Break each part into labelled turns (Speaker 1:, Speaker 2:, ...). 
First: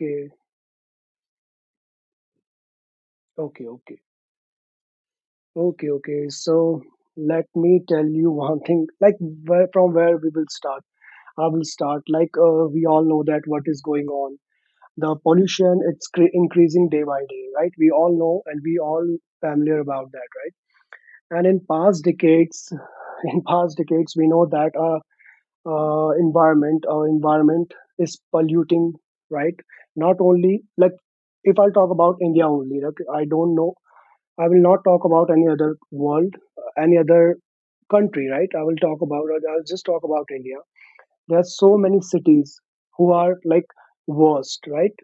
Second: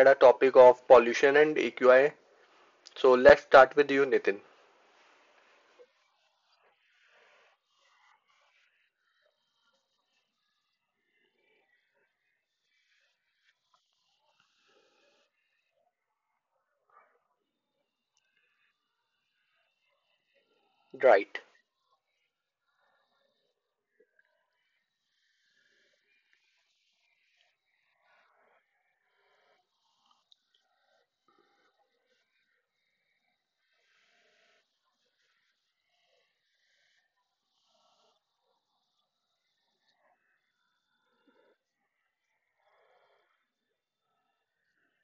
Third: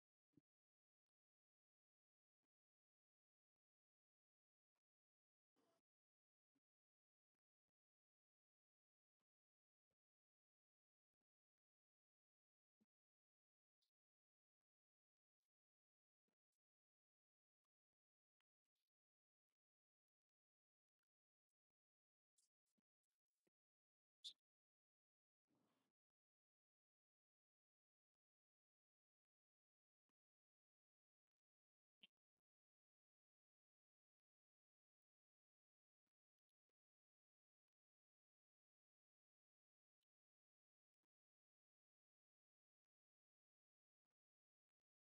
Speaker 1: at a
Speaker 2: Okay,
Speaker 1: topic of pollution and AQI. So let's
Speaker 2: okay,
Speaker 1: start with
Speaker 2: okay,
Speaker 1: you, Nitin.
Speaker 2: okay. So let me tell you one thing. Like where from where we will start. I will start. We all know that what is going on. The pollution it's increasing day by day, right? We all know and we all familiar about that, right?
Speaker 1: Right,
Speaker 2: And in past decades, in past decades, we know that our environment is polluting, right? Not only like if I'll talk about India only, like I don't know I will not talk about any other world, any other country, right? I'll just talk about India. There are so many cities who are like worst, right?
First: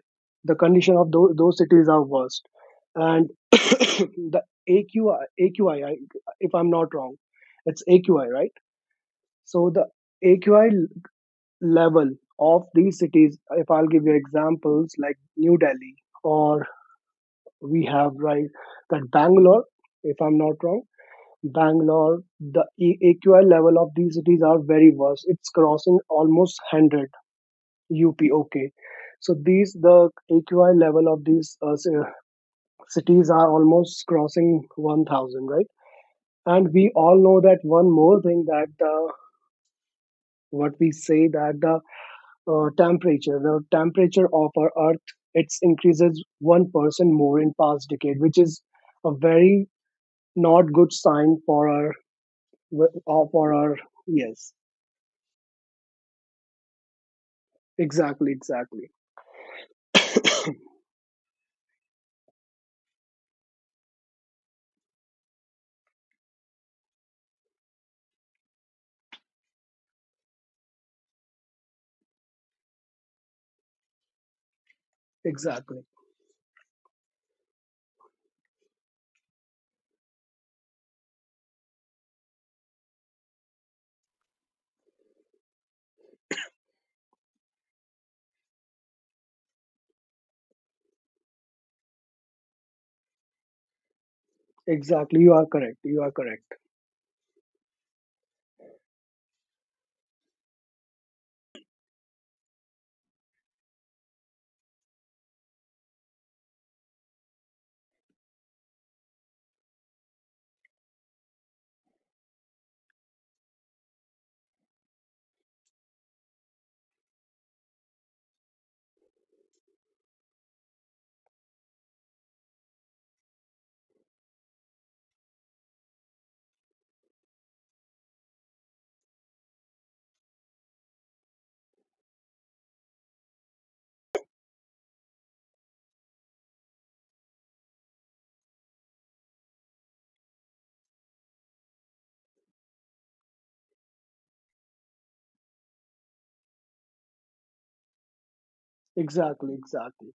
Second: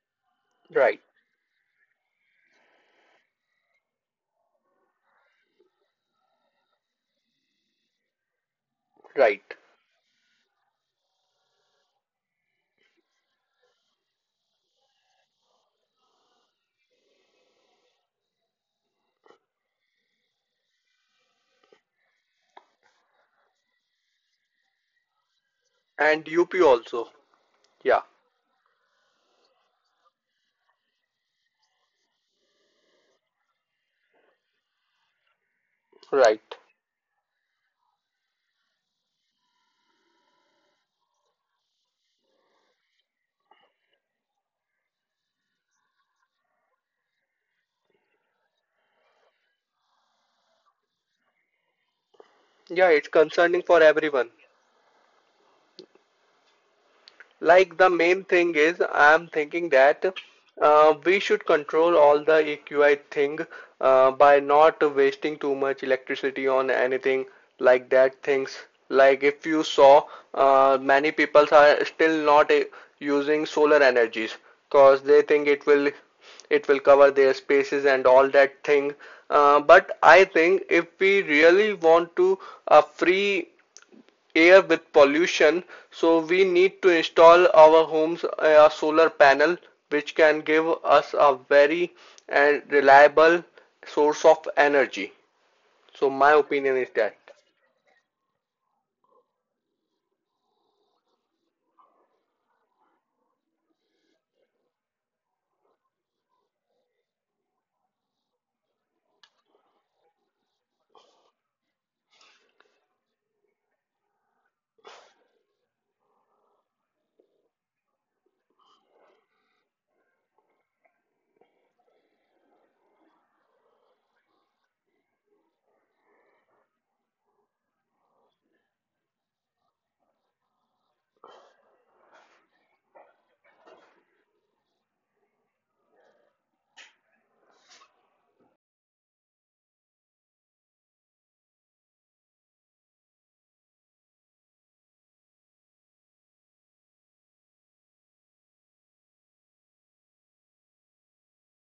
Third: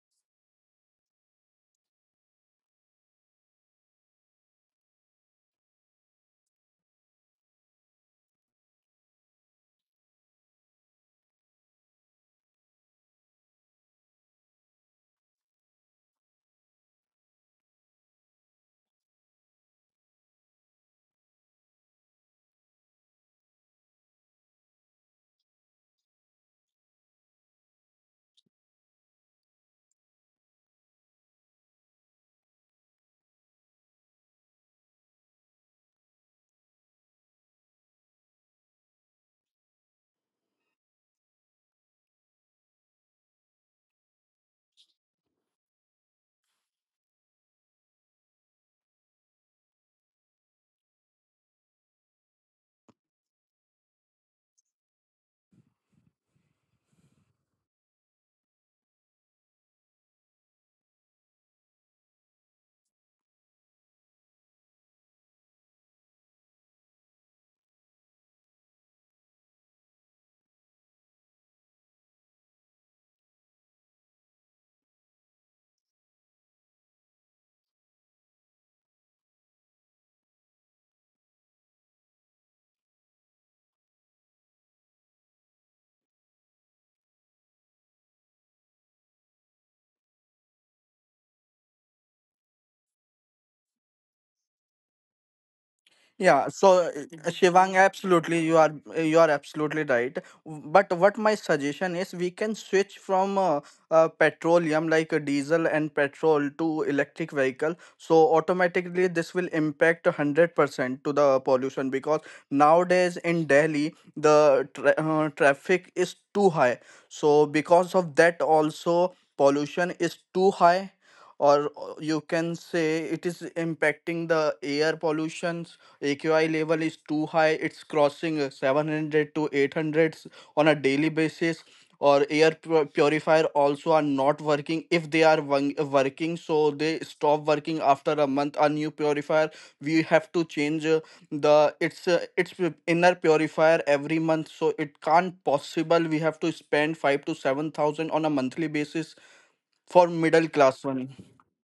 Speaker 2: The condition
Speaker 1: right,
Speaker 2: of those cities are worst. And the AQI, if I'm not wrong, it's AQI, right?
Speaker 1: right.
Speaker 2: So the AQI level of these cities, if I'll give you examples like New Delhi, or we have, right, that Bangalore, if I'm not wrong Bangalore, the AQI level of these cities are very worse. It's crossing
Speaker 1: And
Speaker 2: almost
Speaker 1: UP
Speaker 2: 100
Speaker 1: also. Yeah,
Speaker 2: UP. Okay, so these the AQI level of these cities are almost crossing 1,000, right?
Speaker 1: right.
Speaker 2: And we all know that one more thing that the what we say that the temperature of our Earth, it's increases 1% more in past decade, which is a very not good sign
Speaker 1: Yeah, it's
Speaker 2: for
Speaker 1: concerning
Speaker 2: our
Speaker 1: for everyone.
Speaker 2: yes.
Speaker 1: Like the main
Speaker 2: Exactly,
Speaker 1: thing is,
Speaker 2: exactly,
Speaker 1: I'm thinking that we should control all the E.Q.I thing, by not wasting too much electricity on anything like that things. Like if you saw, many people are still not using solar energies because they think it will it
Speaker 2: exactly,
Speaker 1: will cover their spaces and all that thing. But I think if we really want to a free air with pollution, so we need to install our homes a solar panel which can give us a very and reliable source of energy, so my
Speaker 3: Yeah,
Speaker 1: opinion
Speaker 3: so
Speaker 1: is that
Speaker 2: exactly. You are
Speaker 3: Shivang,
Speaker 2: correct. You are
Speaker 3: absolutely, you are
Speaker 2: correct.
Speaker 3: you are absolutely right. But what my suggestion is, we can switch from petroleum like diesel and petrol to electric vehicle. So automatically, this will impact 100% to the pollution because nowadays in Delhi the traffic is too high. So because of that, also pollution is too high, or you can say it is impacting the air pollutions. AQI level is too high. It's crossing 700 to 800 on a daily basis. Or air purifier also are not working. If they are working, so they stop working after a month. A new purifier, we have to change the its inner purifier every month. So it can't possible. We have to spend five to seven thousand on a monthly basis for middle class
Speaker 2: Exactly,
Speaker 3: one.
Speaker 2: exactly.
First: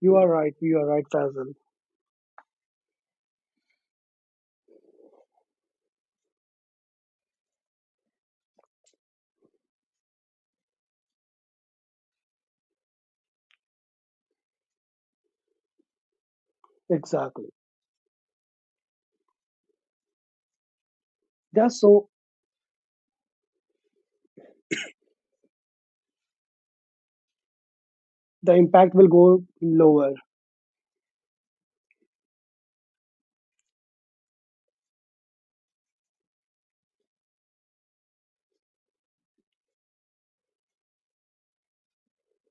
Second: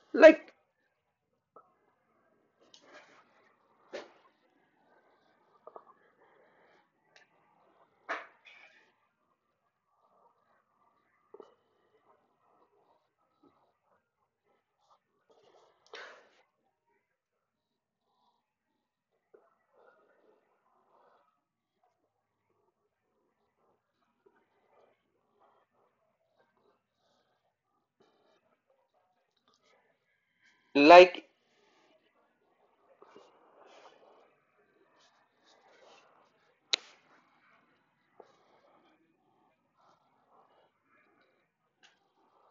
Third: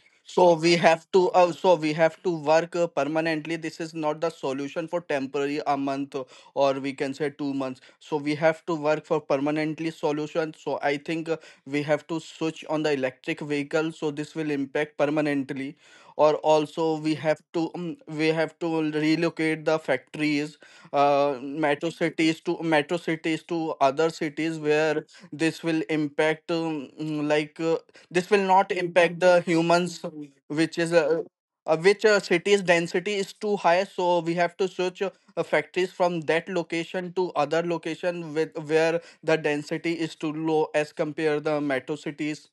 Speaker 2: You are
Speaker 1: like
Speaker 3: So
Speaker 2: right.
Speaker 3: we
Speaker 2: You are right,
Speaker 3: have to
Speaker 2: Fazal.
Speaker 3: also we have to work permanently. This is not the solution for temporary a month or we can say 2 months. So we have to work for permanently solution. So I think we have to switch on the electric vehicle. So this will impact permanently. Or also
Speaker 2: Exactly.
Speaker 3: we have to relocate the factories,
Speaker 2: That's so
Speaker 3: metro cities to other cities where this will impact this will
Speaker 2: the
Speaker 3: not
Speaker 2: impact will
Speaker 3: impact the
Speaker 2: go
Speaker 3: humans
Speaker 2: lower.
Speaker 3: which is
Speaker 1: like.
Speaker 3: which city's density is too high so we have to switch factories from that location to other location with where the density is too low as compare the metro cities.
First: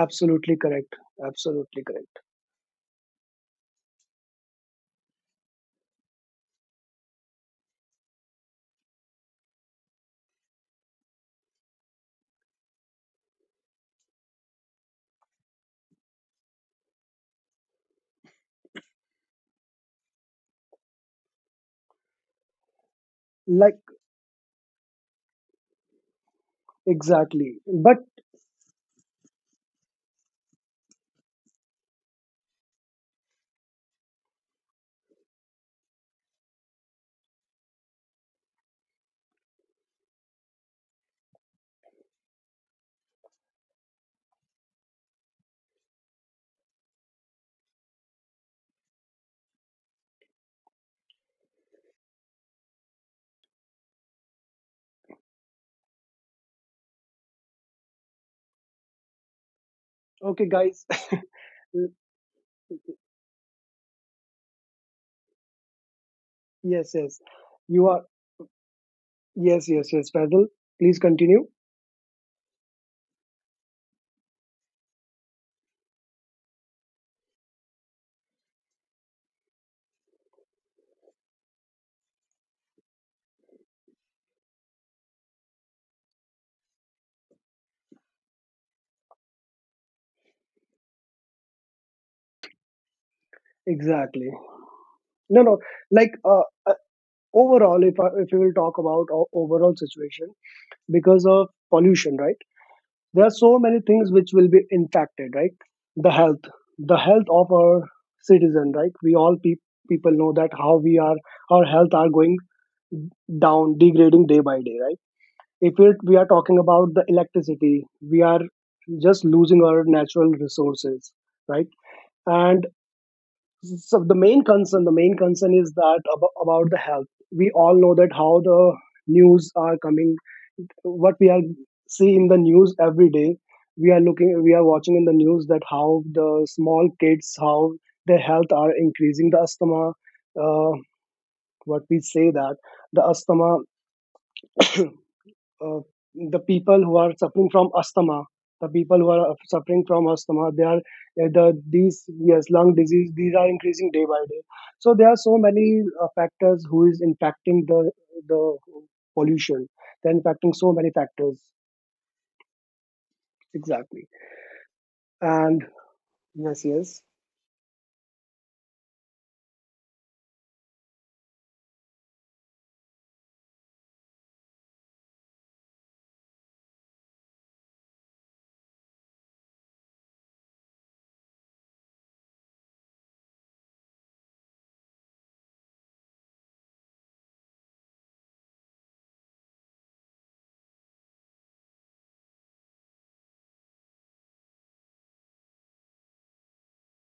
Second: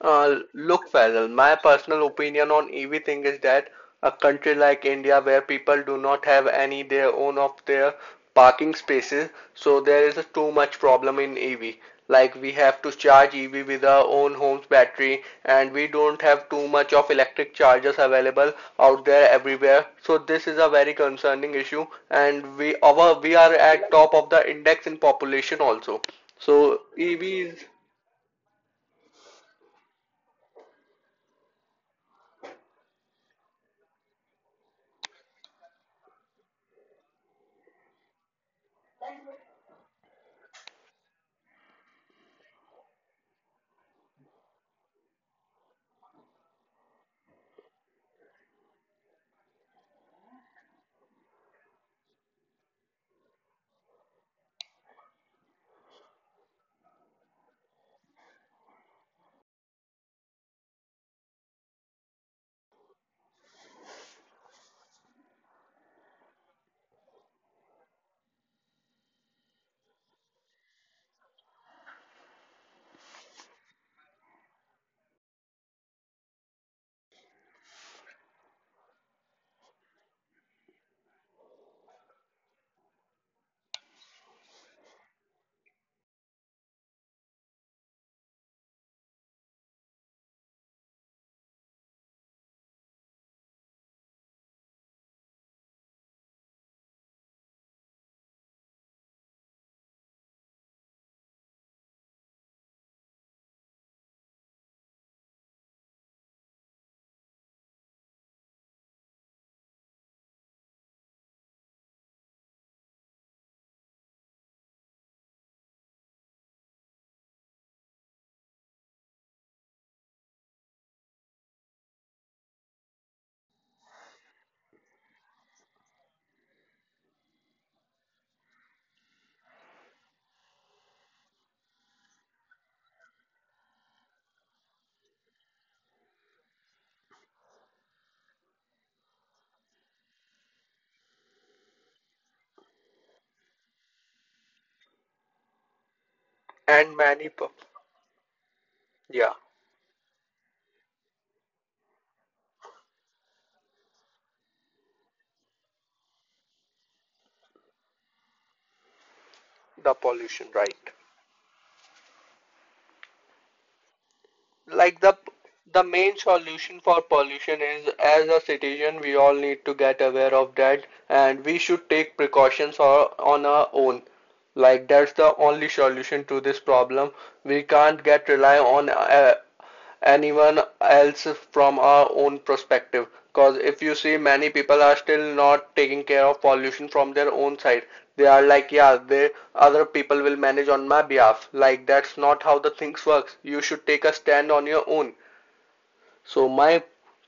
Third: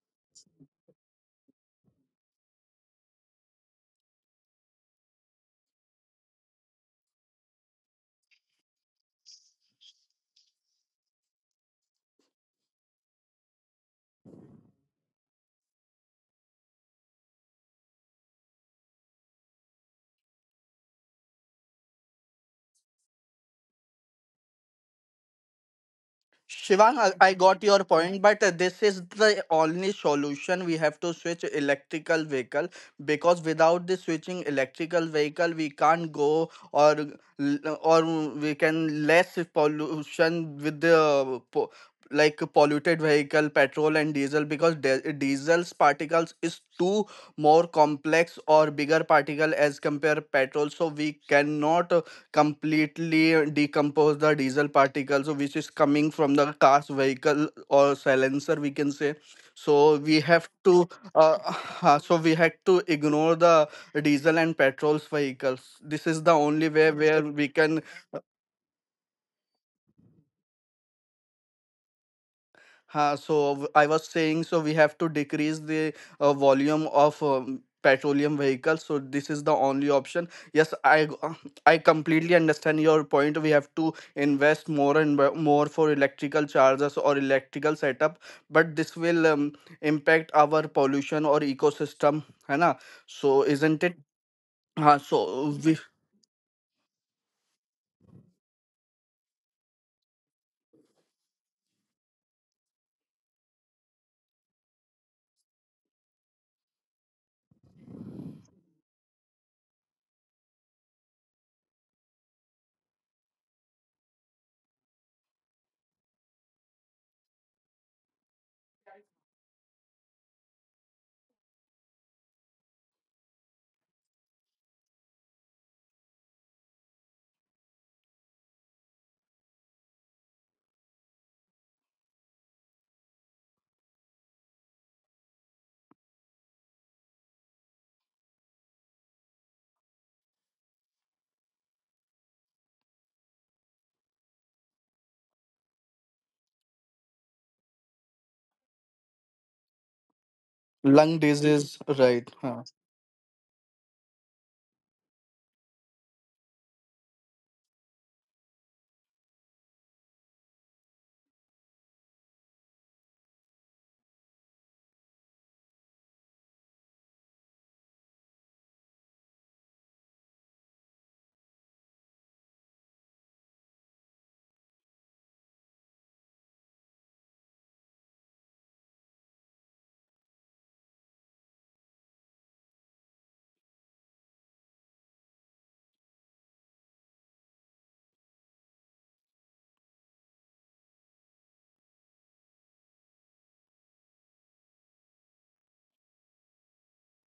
Speaker 1: Uh, look,
Speaker 2: correct.
Speaker 1: Farrell, my
Speaker 2: Absolutely
Speaker 1: personal
Speaker 2: correct.
Speaker 1: opinion on EV thing is that a country like India, where people do not have any their own of their parking spaces, so there is a too much problem in EV. Like we have to charge EV with our own home's battery, and we don't have too much of electric chargers available out there everywhere. So this is a very concerning issue, and we are
Speaker 2: Like
Speaker 1: at top of the index in population also. So
Speaker 3: Shivang, I
Speaker 2: exactly.
Speaker 3: got
Speaker 1: EVs
Speaker 3: your
Speaker 2: But
Speaker 3: point, but this is the only solution. We have to switch electrical vehicle because without the switching electrical vehicle, we can't go or or we can less pollution with the like polluted vehicle, petrol and diesel because diesel's particles is too more complex or bigger particle as compare petrol. So we cannot completely decompose the diesel particles so which is coming from the car's vehicle or silencer we can say so we
Speaker 2: okay,
Speaker 3: have
Speaker 2: guys.
Speaker 3: to uh, so we had to ignore the diesel and petrols vehicles. This is the only way
Speaker 2: Yes,
Speaker 3: where
Speaker 2: yes.
Speaker 3: we can.
Speaker 2: You are yes, yes, yes, Fazal. Please continue.
Speaker 3: So I was saying, so we have to decrease the volume of petroleum vehicles. So this is the only option. Yes, I completely understand your point. We have to invest more and more for electrical chargers or electrical setup, but this will impact our pollution or ecosystem, है ना? So isn't it?
Speaker 2: Exactly.
Speaker 3: हाँ,
Speaker 2: No, no.
Speaker 3: so we
Speaker 2: Like uh, uh, Overall, if we will talk about overall situation because of pollution, right? There are so many things which will be impacted, right? The health, the health of our citizen, right? We all people know that how we are our health are going down, degrading day by day, right? if it, We are talking about the electricity, we are just losing our natural resources, right. And so the main concern is that about the health. We all know that how the news are coming, what we are see in the news every day. We are looking, we are watching in the news that how the small kids, how their health are increasing the asthma. uh, what we say that the asthma, uh, the people who
Speaker 1: and
Speaker 2: are
Speaker 1: many,
Speaker 2: suffering from asthma the people who
Speaker 1: yeah,
Speaker 2: are suffering from asthma they are
Speaker 3: lung
Speaker 2: the
Speaker 3: disease,
Speaker 2: these
Speaker 3: right?
Speaker 2: yes
Speaker 3: Huh.
Speaker 2: lung disease these are increasing day by day. So there are so many factors who is impacting the pollution.
Speaker 1: the
Speaker 2: They're
Speaker 1: pollution,
Speaker 2: impacting so
Speaker 1: right?
Speaker 2: many factors, exactly.
Speaker 1: Like the
Speaker 2: And
Speaker 1: the main
Speaker 2: yes,
Speaker 1: solution
Speaker 2: yes.
Speaker 1: for pollution is, as a citizen we all need to get aware of that, and we should take precautions or, on our own. Like that's the only solution to this problem. We can't get rely on anyone else from our own perspective. Because if you see, many people are still not taking care of pollution from their own side. They are like, yeah, they other people will manage on my behalf. Like that's not how the things works. You should take a stand on your own. So my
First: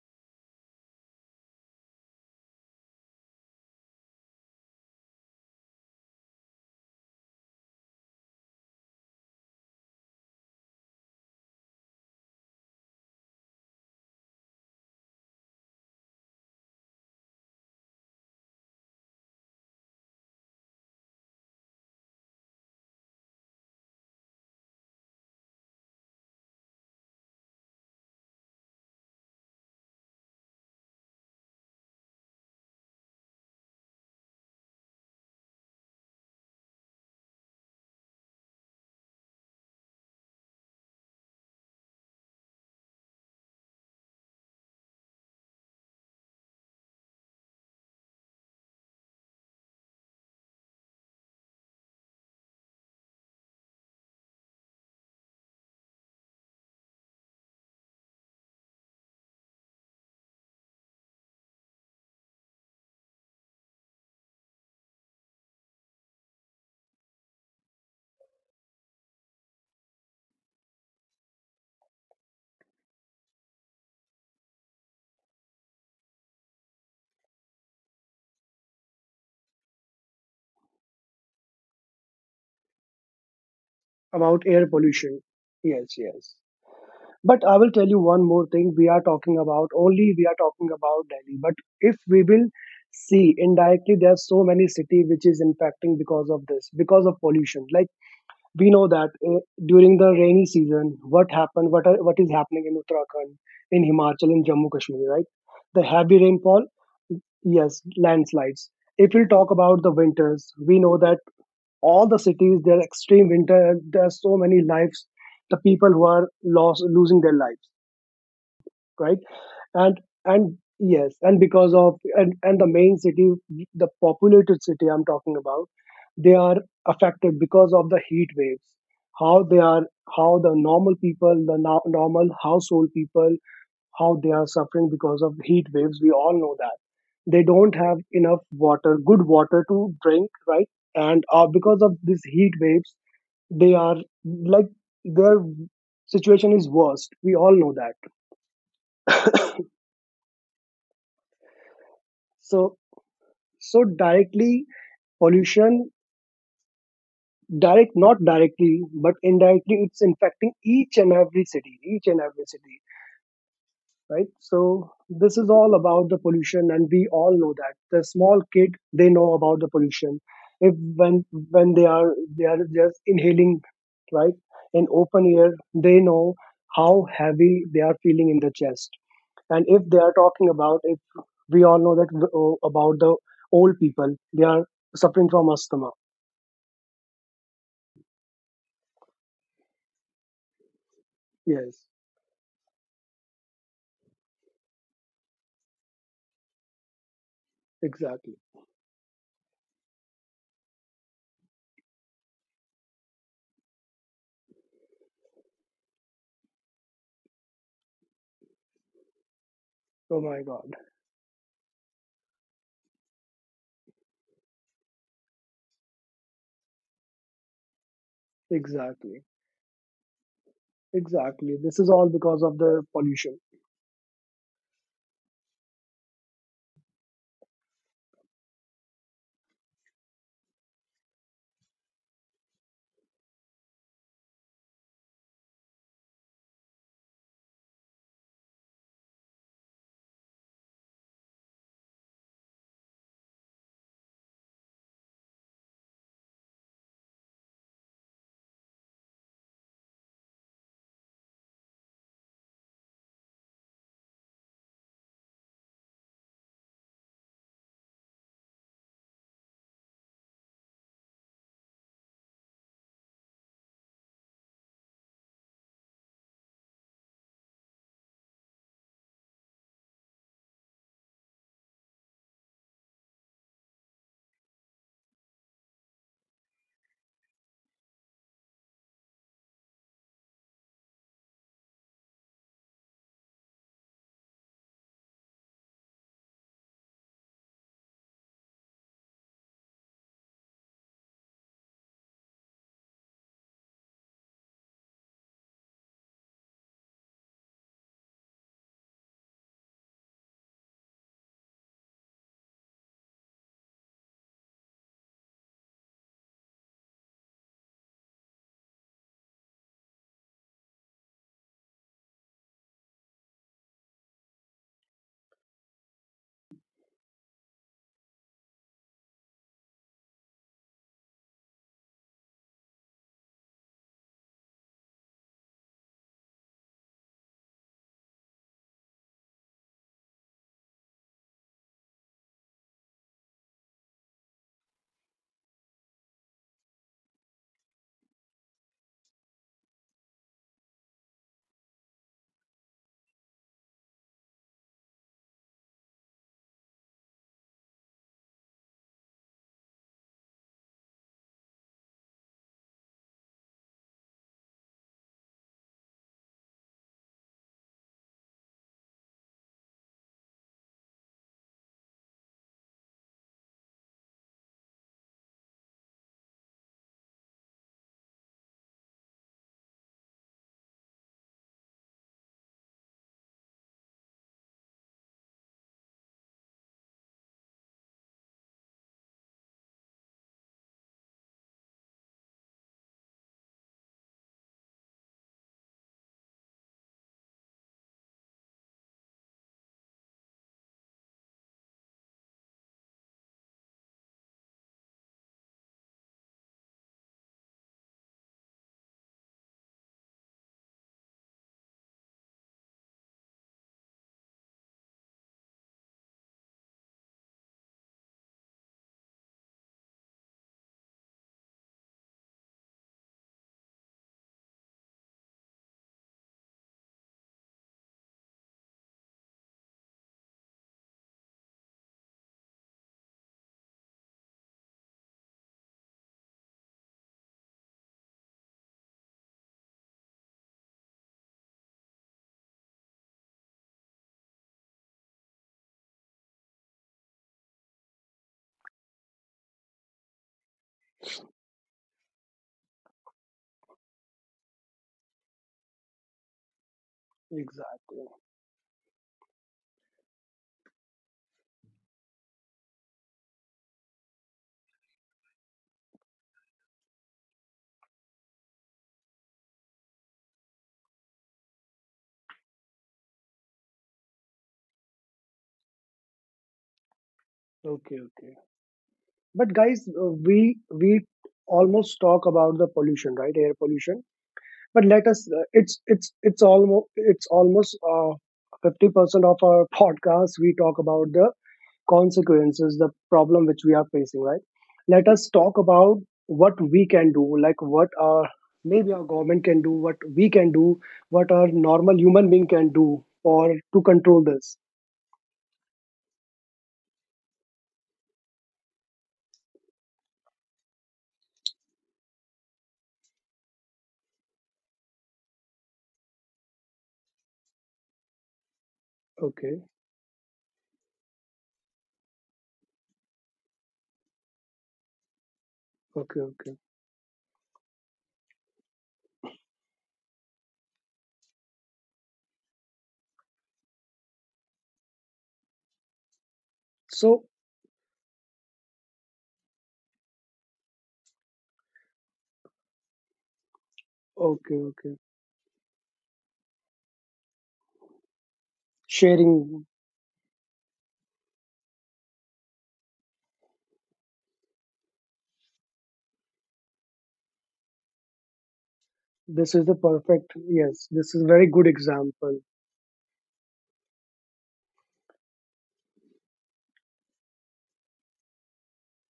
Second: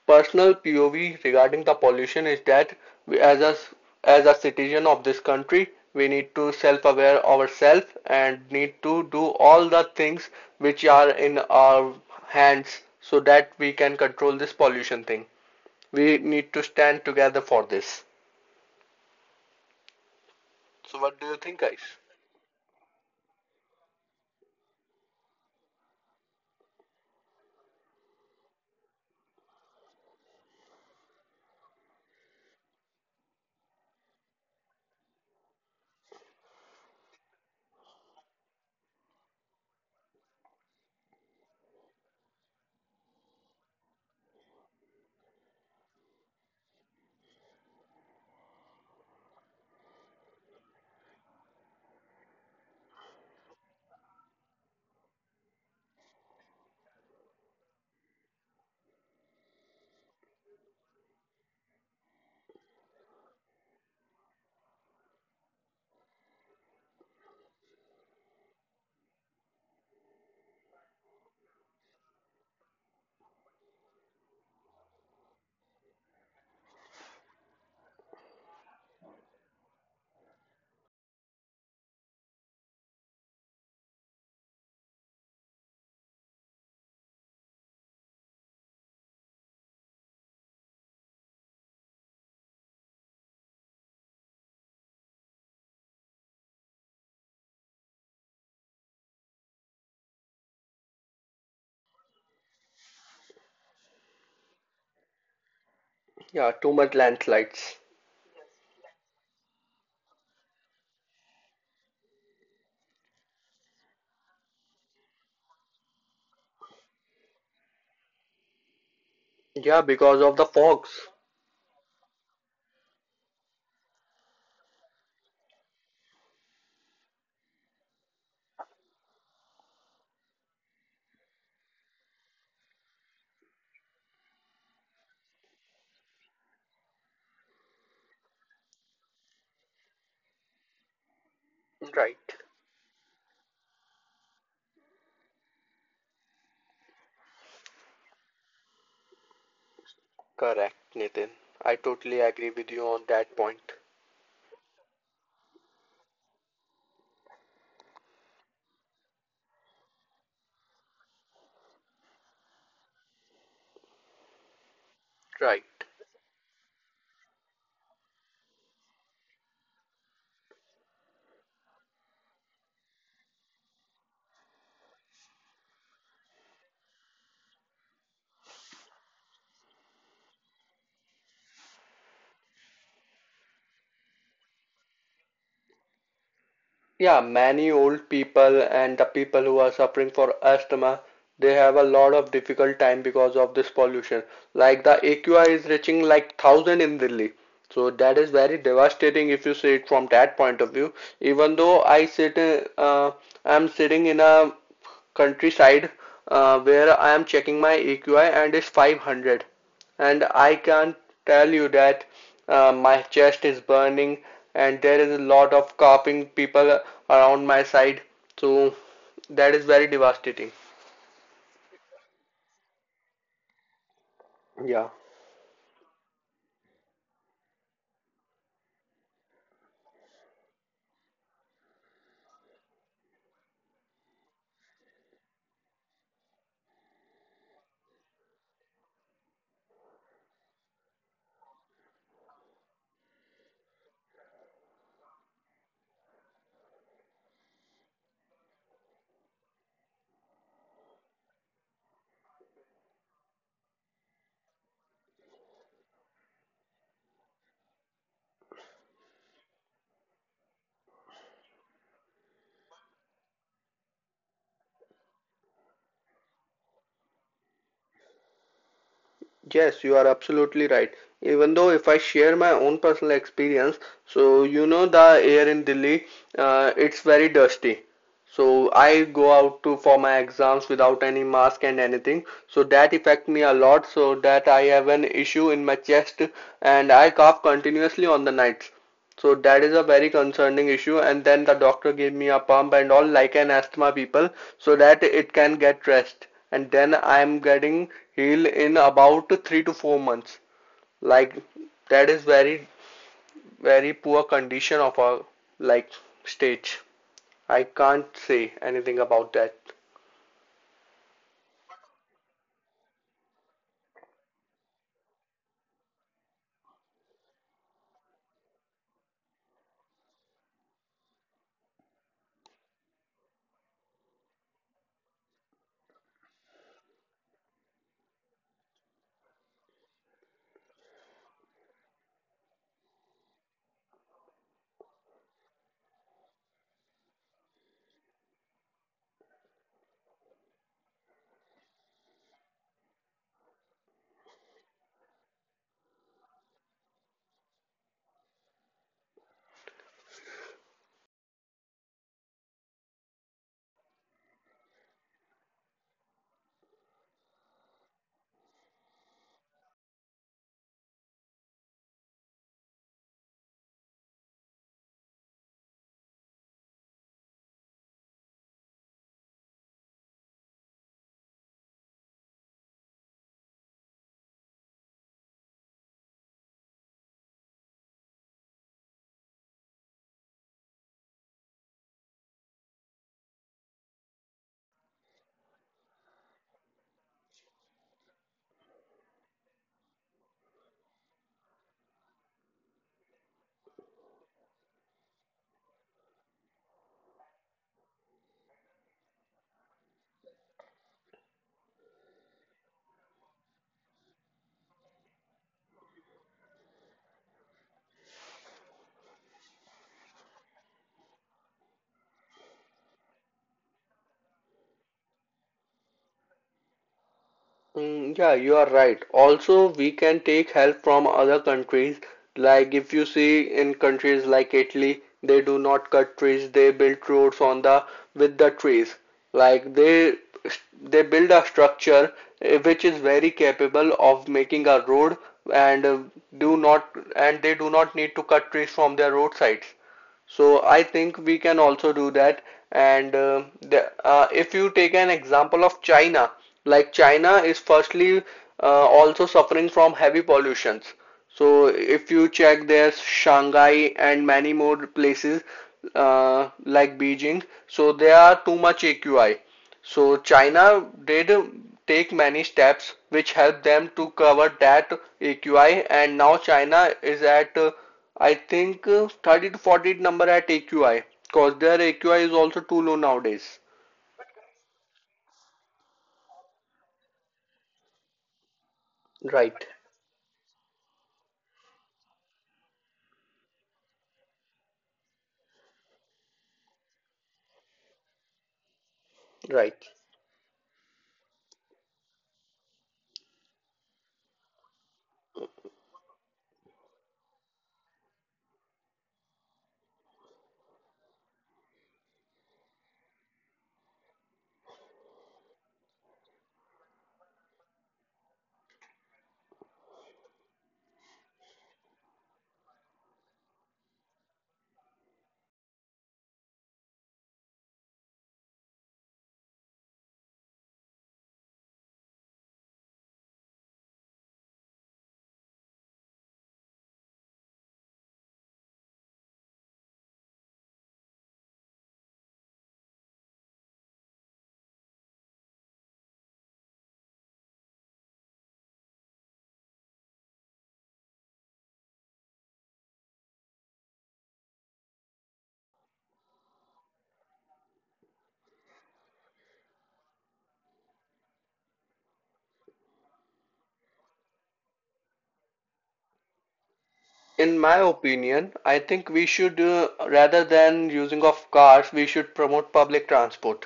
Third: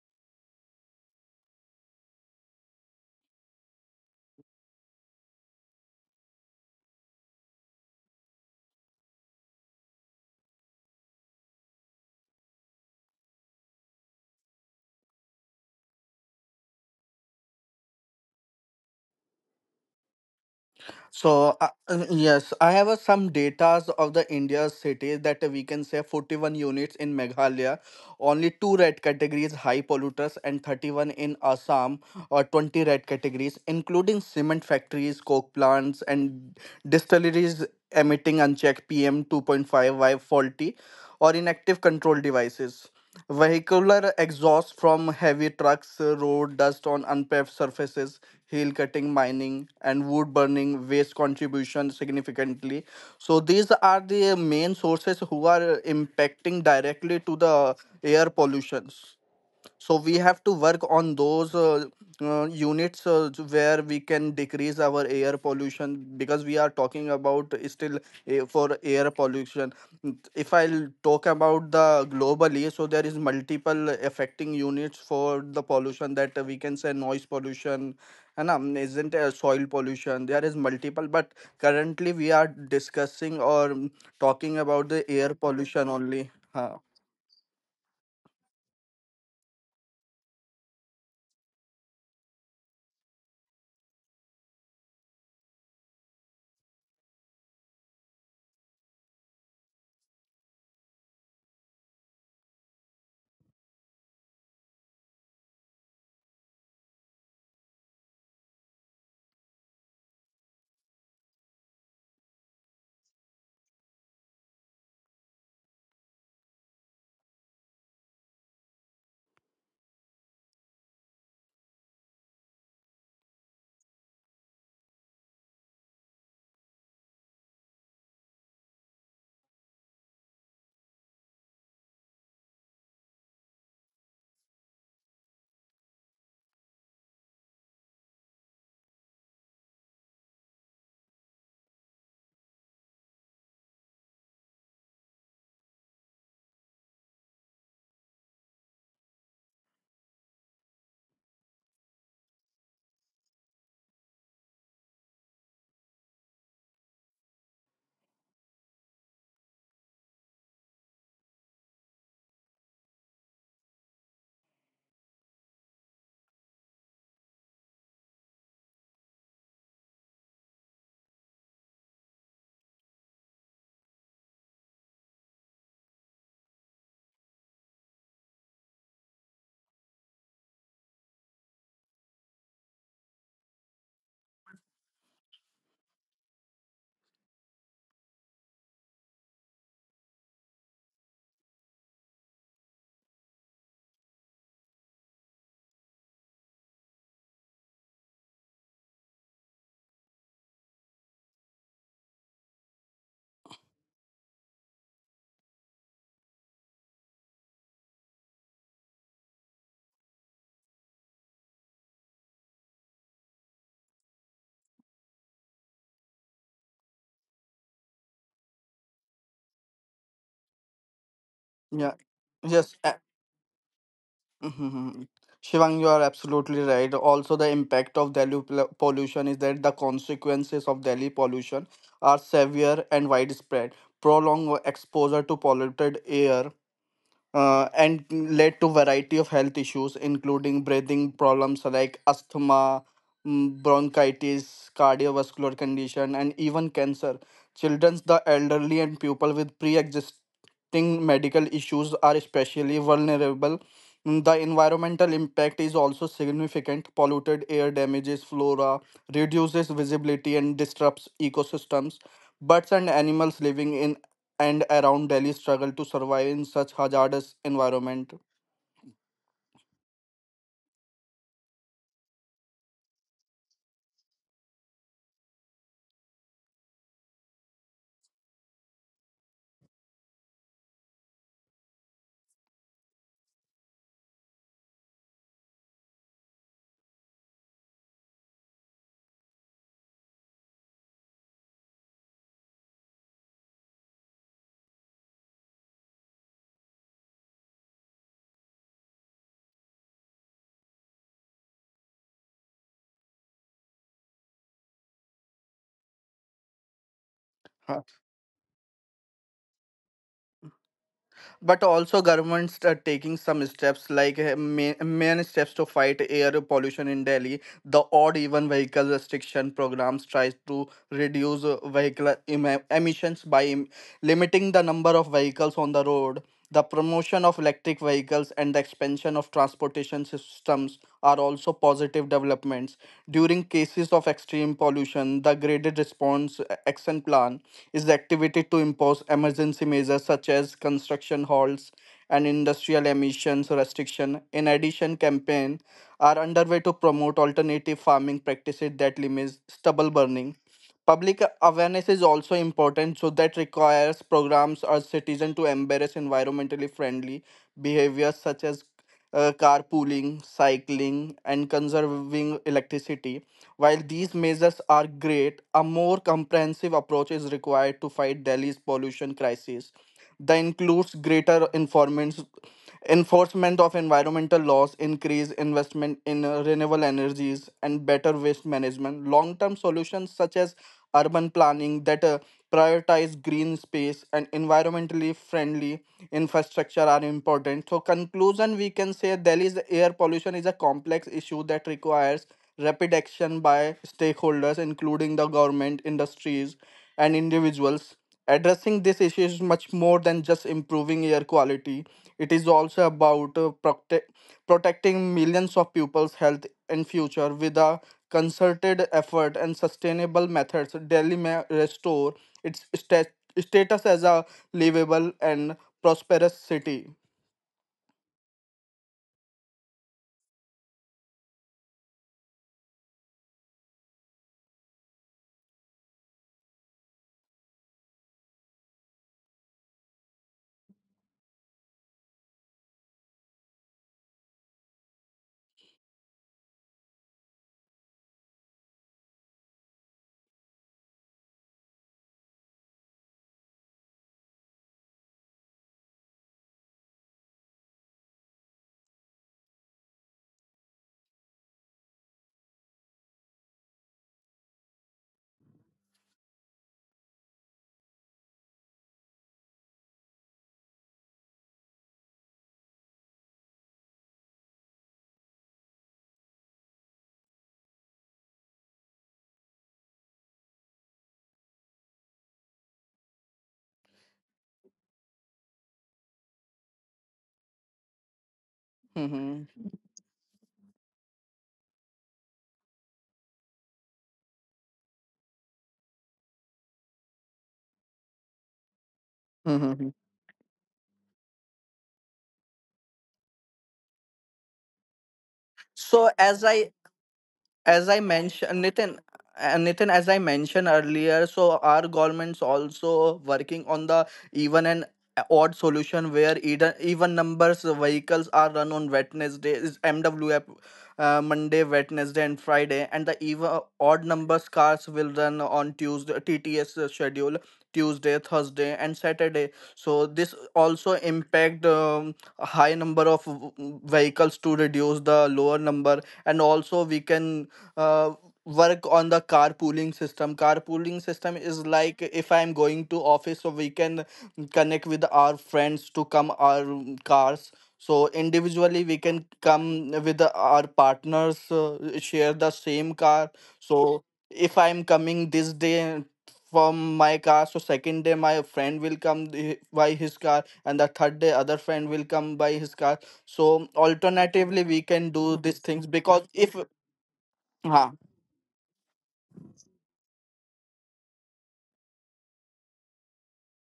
Speaker 1: personal POV regarding the pollution is that we, as a citizen of this country, we need to self-aware ourselves and need to do all the things which are in our hands so that we can control this pollution thing. We need to stand together for this. So what do you
Speaker 3: So
Speaker 1: think, guys?
Speaker 3: yes, I have some datas of the India's cities that we can say 41 units in Meghalaya, only two red categories high polluters and 31 in Assam or 20 red categories, including cement factories, coke plants, and distilleries emitting unchecked PM 2.5 while faulty or inactive control devices. Vehicular exhaust from heavy trucks, road dust on unpaved surfaces, hill cutting, mining, and wood burning waste contribution significantly. So these are the main sources who are impacting directly to the air pollutions, so we have to work on those units where we can decrease our air pollution because we are talking about still for air pollution. If I'll talk about the globally, so there is multiple affecting units for the pollution that we can say noise pollution and isn't soil pollution, there is multiple but currently we are discussing or talking about the
Speaker 2: About
Speaker 3: air
Speaker 2: air
Speaker 3: pollution
Speaker 2: pollution.
Speaker 3: only.
Speaker 2: Yes,
Speaker 3: Huh.
Speaker 2: yes. But I will tell you one more thing. We are talking about only, we are talking about Delhi. But if we will see indirectly, there are so many city which is impacting because of this, because of pollution. Like we know that during the rainy season, what happened, what is happening in Uttarakhand, in Himachal, in Jammu Kashmir, right? The
Speaker 1: Yeah, too
Speaker 2: heavy
Speaker 1: much
Speaker 2: rainfall,
Speaker 1: landslides.
Speaker 2: yes, landslides. If we talk about the winters, we know that all the cities there are extreme winter, there are so many lives, the people who are lost losing their lives, right.
Speaker 1: Yeah, because of the
Speaker 2: and
Speaker 1: fogs.
Speaker 2: and yes and because of and and the main city, the populated city I'm talking about, they are affected because of the heat waves. How they are, how the normal people, the normal household people, how they are suffering because of heat waves, we all know that. They don't have enough water, good water to drink, right. And
Speaker 1: Right.
Speaker 2: because of these heat waves they are like their situation is worst, we all know that.
Speaker 1: Correct, Nitin. I totally agree with you on
Speaker 2: So
Speaker 1: that point.
Speaker 2: so directly pollution, direct not directly but indirectly, it's infecting each and every city, right. So
Speaker 1: Right.
Speaker 2: this is all about the pollution and we all know that the small kid they know about the pollution. If when when they are just inhaling, right, in open air, they know how heavy they are feeling in the chest. And if they are talking about, if we all know that about the old people, they are suffering from asthma.
Speaker 1: Yeah, many old people and the people who are suffering for asthma, they have a lot of
Speaker 2: Yes,
Speaker 1: difficult time because of this pollution. Like the AQI is reaching like 1,000 in Delhi. So that is very
Speaker 2: exactly.
Speaker 1: devastating if you see it from that point of view. Even though I'm sitting in a countryside where I am checking my AQI and it's 500, and I
Speaker 2: Oh
Speaker 1: can't
Speaker 2: my God.
Speaker 1: tell you that my chest is burning and there is a lot of coughing people around my side. So that is
Speaker 2: Exactly.
Speaker 1: very devastating.
Speaker 3: Yeah.
Speaker 2: Exactly. This is all
Speaker 3: Yes.
Speaker 2: because of the pollution.
Speaker 1: Yeah.
Speaker 3: Mm-hmm. Shivang, you are absolutely right. Also, the impact of Delhi pollution is that the consequences of Delhi pollution are severe and widespread. Prolonged exposure to polluted air and led to variety of health issues including breathing problems like asthma, bronchitis, cardiovascular condition and even cancer. Children, the elderly and people with pre-existing medical issues are especially vulnerable. The environmental impact is also significant. Polluted air damages flora, reduces visibility and disrupts ecosystems. Birds and animals living in and around Delhi struggle to survive in such hazardous environment.
Speaker 1: Yes, you are absolutely right. Even though if I share my own personal experience, so you know the air in Delhi, it's very dusty. So I go out to for my exams without any mask and anything. So that affect me a lot. So that I have an issue in my chest, and I cough continuously on the nights. So that is a very concerning issue. And then the doctor gave me a pump and all like an asthma people so that it can get rest. And then I am getting healed in about 3 to 4 months. Like that is very very poor condition of our like stage. I
Speaker 3: Huh.
Speaker 1: can't say anything about that.
Speaker 3: But also governments are taking some steps like main steps to fight air pollution in Delhi. The odd even vehicle restriction programs tries to reduce vehicle emissions by limiting the number of vehicles on the road, the promotion of electric vehicles, and the expansion of transportation systems are also positive developments. During cases of extreme pollution, the graded response action plan is activated to impose emergency measures such as construction halts and industrial emissions restriction. In addition, campaign are underway to promote alternative farming practices that limit stubble burning. Public awareness is also important, so that requires programs or citizens to embrace environmentally friendly behaviors such as carpooling, cycling, and conserving electricity. While these measures are great, a more comprehensive approach is required to fight Delhi's pollution crisis. That includes greater informants. Enforcement of environmental laws, increase investment in renewable energies, and better waste management. Long term solutions such as urban planning that prioritize green space and environmentally friendly infrastructure are important. So, conclusion we can say Delhi's air pollution is a complex issue that requires rapid action by stakeholders, including the government, industries, and individuals. Addressing this issue is much more than just improving air quality. It is also about protecting millions of people's health and future with a concerted effort and sustainable methods. Delhi may restore its status as a livable and prosperous city.
Speaker 1: Mm, yeah, you are right. Also, we can take help from other countries. Like if you see in countries like Italy, they do not cut trees, they build roads on the with the trees. Like they build a structure, which is very capable of making a road and do not and they do not need to cut trees from their roadsides. So I think we can also do that. And if you take an example of China, like China is firstly also suffering from heavy pollutions. So if you
Speaker 2: Exactly.
Speaker 1: check, there's Shanghai and many more places, like Beijing, so they are too much AQI. So China did take many steps which helped them to cover that AQI, and now China is at, I think, 30 to 40 number at AQI because their AQI is
Speaker 2: Okay,
Speaker 1: also too
Speaker 2: okay.
Speaker 1: low nowadays.
Speaker 2: But guys, we almost talk about the pollution, right? Air pollution. But
Speaker 3: Mhm.
Speaker 2: let
Speaker 1: Right,
Speaker 2: us. It's almost 50% of our podcast. We talk about the consequences, the problem which we are facing, right? Let
Speaker 1: right.
Speaker 2: us
Speaker 3: Mhm.
Speaker 2: talk about what we can do, like what our maybe our government can do, what we can do, what our
Speaker 3: So, as
Speaker 2: normal
Speaker 3: I
Speaker 2: human being can do
Speaker 3: as I
Speaker 2: or to
Speaker 3: mentioned,
Speaker 2: control
Speaker 3: Nitin,
Speaker 2: this.
Speaker 3: as I mentioned earlier, so our government's also working on the even and odd solution where even numbers vehicles are run on Wednesday is MWF. Monday, Wednesday, and Friday, and the even odd
Speaker 2: Okay,
Speaker 3: numbers cars will run on Tuesday TTS schedule, Tuesday, Thursday, and Saturday. So this
Speaker 2: okay,
Speaker 3: also
Speaker 2: okay.
Speaker 3: impact a high number of vehicles to reduce the lower number, and also we can uh, work on the carpooling system. Carpooling system is
Speaker 2: So,
Speaker 3: like if I'm going to office, so we can connect with our friends to come our cars. So individually we
Speaker 2: okay,
Speaker 3: can
Speaker 2: okay.
Speaker 3: come with our partners, share the same car. So
Speaker 2: Sharing
Speaker 3: if I'm coming this day from my car, so second day my friend will come by his car and the third day other friend will come by his car. So
Speaker 2: this is the
Speaker 3: alternatively we
Speaker 2: perfect,
Speaker 3: can do
Speaker 2: yes,
Speaker 3: these
Speaker 2: this is
Speaker 3: things
Speaker 2: very
Speaker 3: because
Speaker 2: good
Speaker 3: if
Speaker 2: example.
Speaker 1: In my
Speaker 3: हाँ.
Speaker 1: opinion, I think we should, rather than using of cars, we should promote public transport.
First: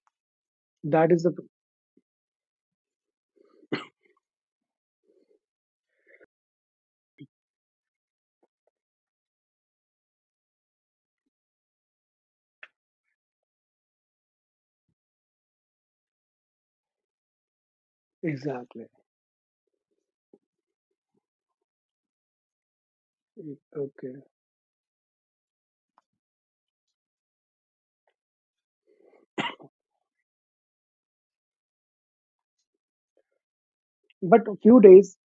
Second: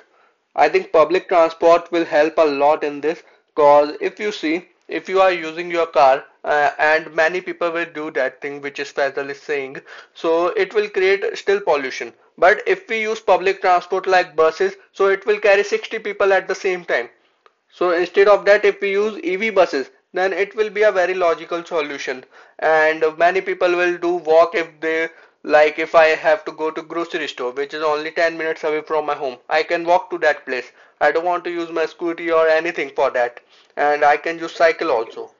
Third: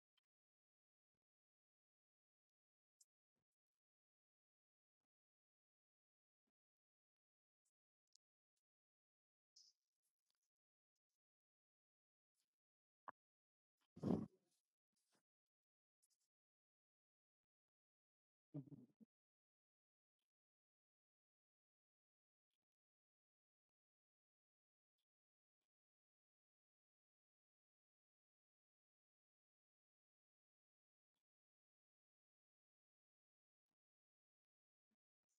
Speaker 1: I think
Speaker 2: That is
Speaker 1: public
Speaker 2: the
Speaker 1: transport will help a lot in this, because if you see, if you are using your car, and many people will do that thing which is Faisal is saying, so it will create still pollution. But if we use public transport like buses, so it will carry 60 people at the same time. So instead of that, if
Speaker 2: exactly
Speaker 1: we use EV buses, then it will be a very logical solution. And many people will do
Speaker 2: okay.
Speaker 1: walk if they like if I have to go to grocery store, which is only 10 minutes away from my home. I can walk to that place. I don't want to use my scooty or anything for that. And I can
Speaker 2: But
Speaker 1: use
Speaker 2: a few
Speaker 1: cycle
Speaker 2: days
Speaker 1: also.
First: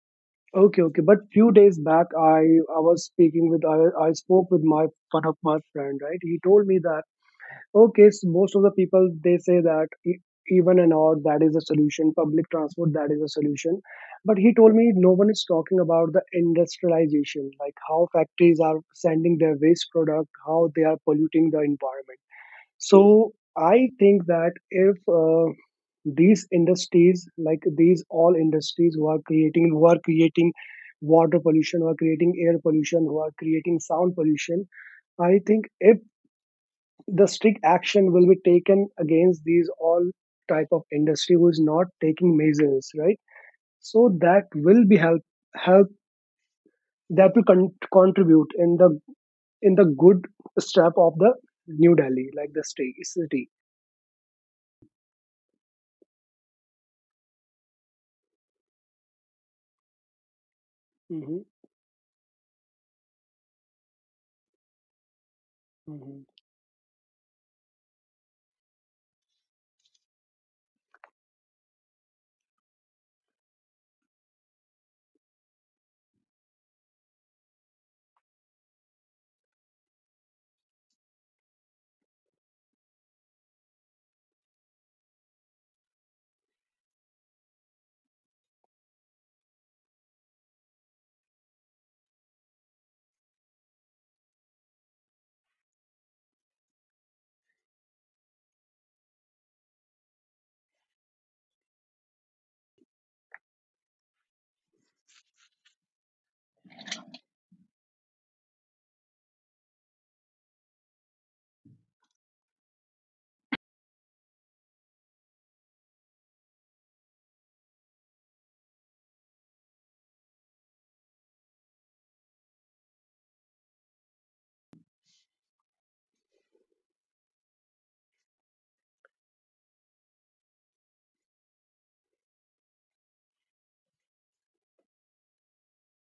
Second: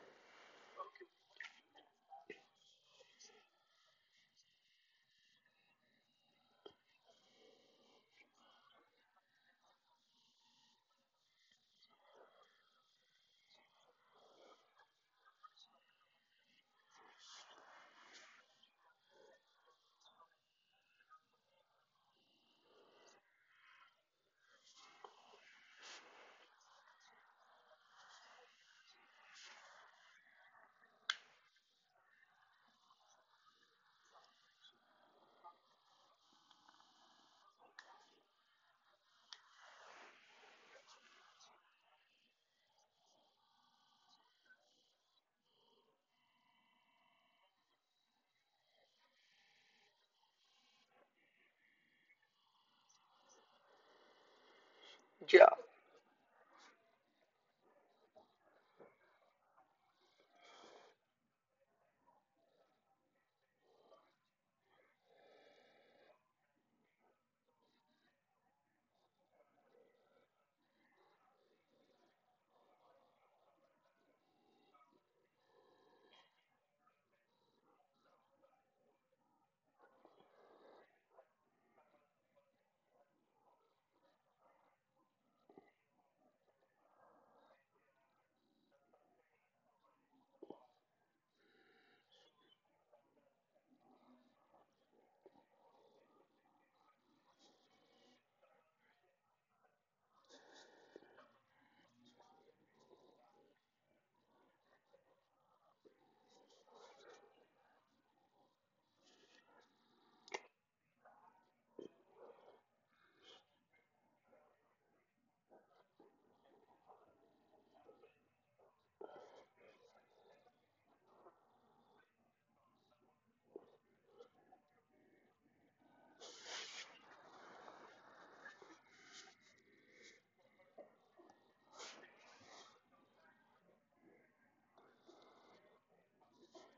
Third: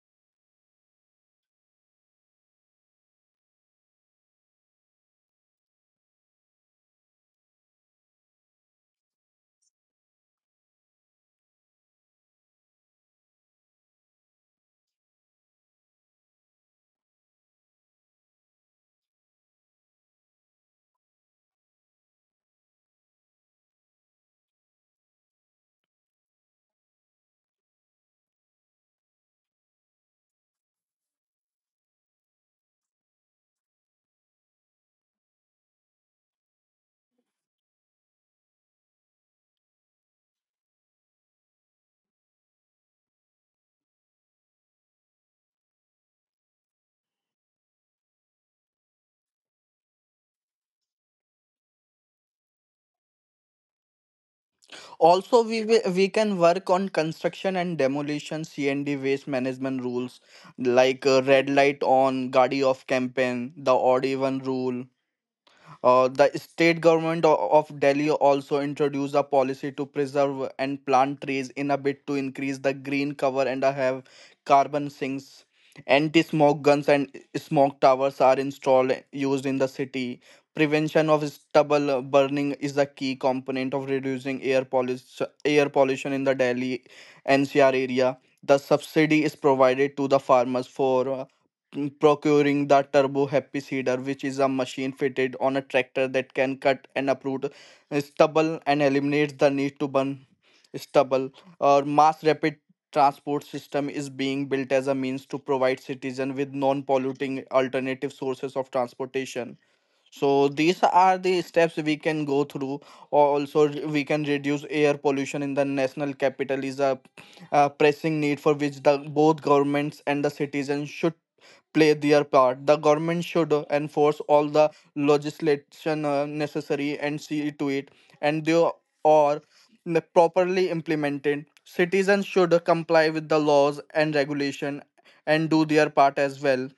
Speaker 2: okay, okay. But few days back, I was speaking with I spoke with my one of my friend, right? He told me that okay, so most of the people they say that even an hour that is a solution, public transport that is a solution. But he told me no one is talking about the industrialization, like how factories are sending their waste product, how they are polluting the environment. So I think that if these industries like these all industries who are creating water pollution, who are creating air pollution, who are creating sound pollution, I think if the strict action will be taken against these all type of industry who is not taking measures, right, so that will be help help, that will contribute in the good step of the New Delhi like the state city.
Speaker 3: Also,
Speaker 1: Yeah.
Speaker 3: we will, we can work on construction and demolition CND waste management rules like
Speaker 2: Hmm.
Speaker 3: red light on, gadi off campaign, the odd even rule, the
Speaker 2: Hmm
Speaker 3: state government of Delhi also introduced a policy to preserve and plant trees in a bid to increase the green cover and have carbon sinks. Anti-smoke guns and smoke towers are installed used in the city. Prevention of stubble burning is a key component of reducing air pollution in the Delhi NCR area. The subsidy is provided to the farmers for procuring the turbo happy seeder, which is a machine fitted on a tractor that can cut and uproot stubble and eliminates the need to burn stubble. Or mass rapid transport system is being built as a means to provide citizens with non-polluting alternative sources of transportation, so these are the steps we can go through. Also, we can reduce air pollution in the national capital is a pressing need for which the both governments and the citizens should play their part. The government should enforce all the legislation necessary and see to it, and they are properly implemented. Citizens should comply with the laws and regulation and do their part as well.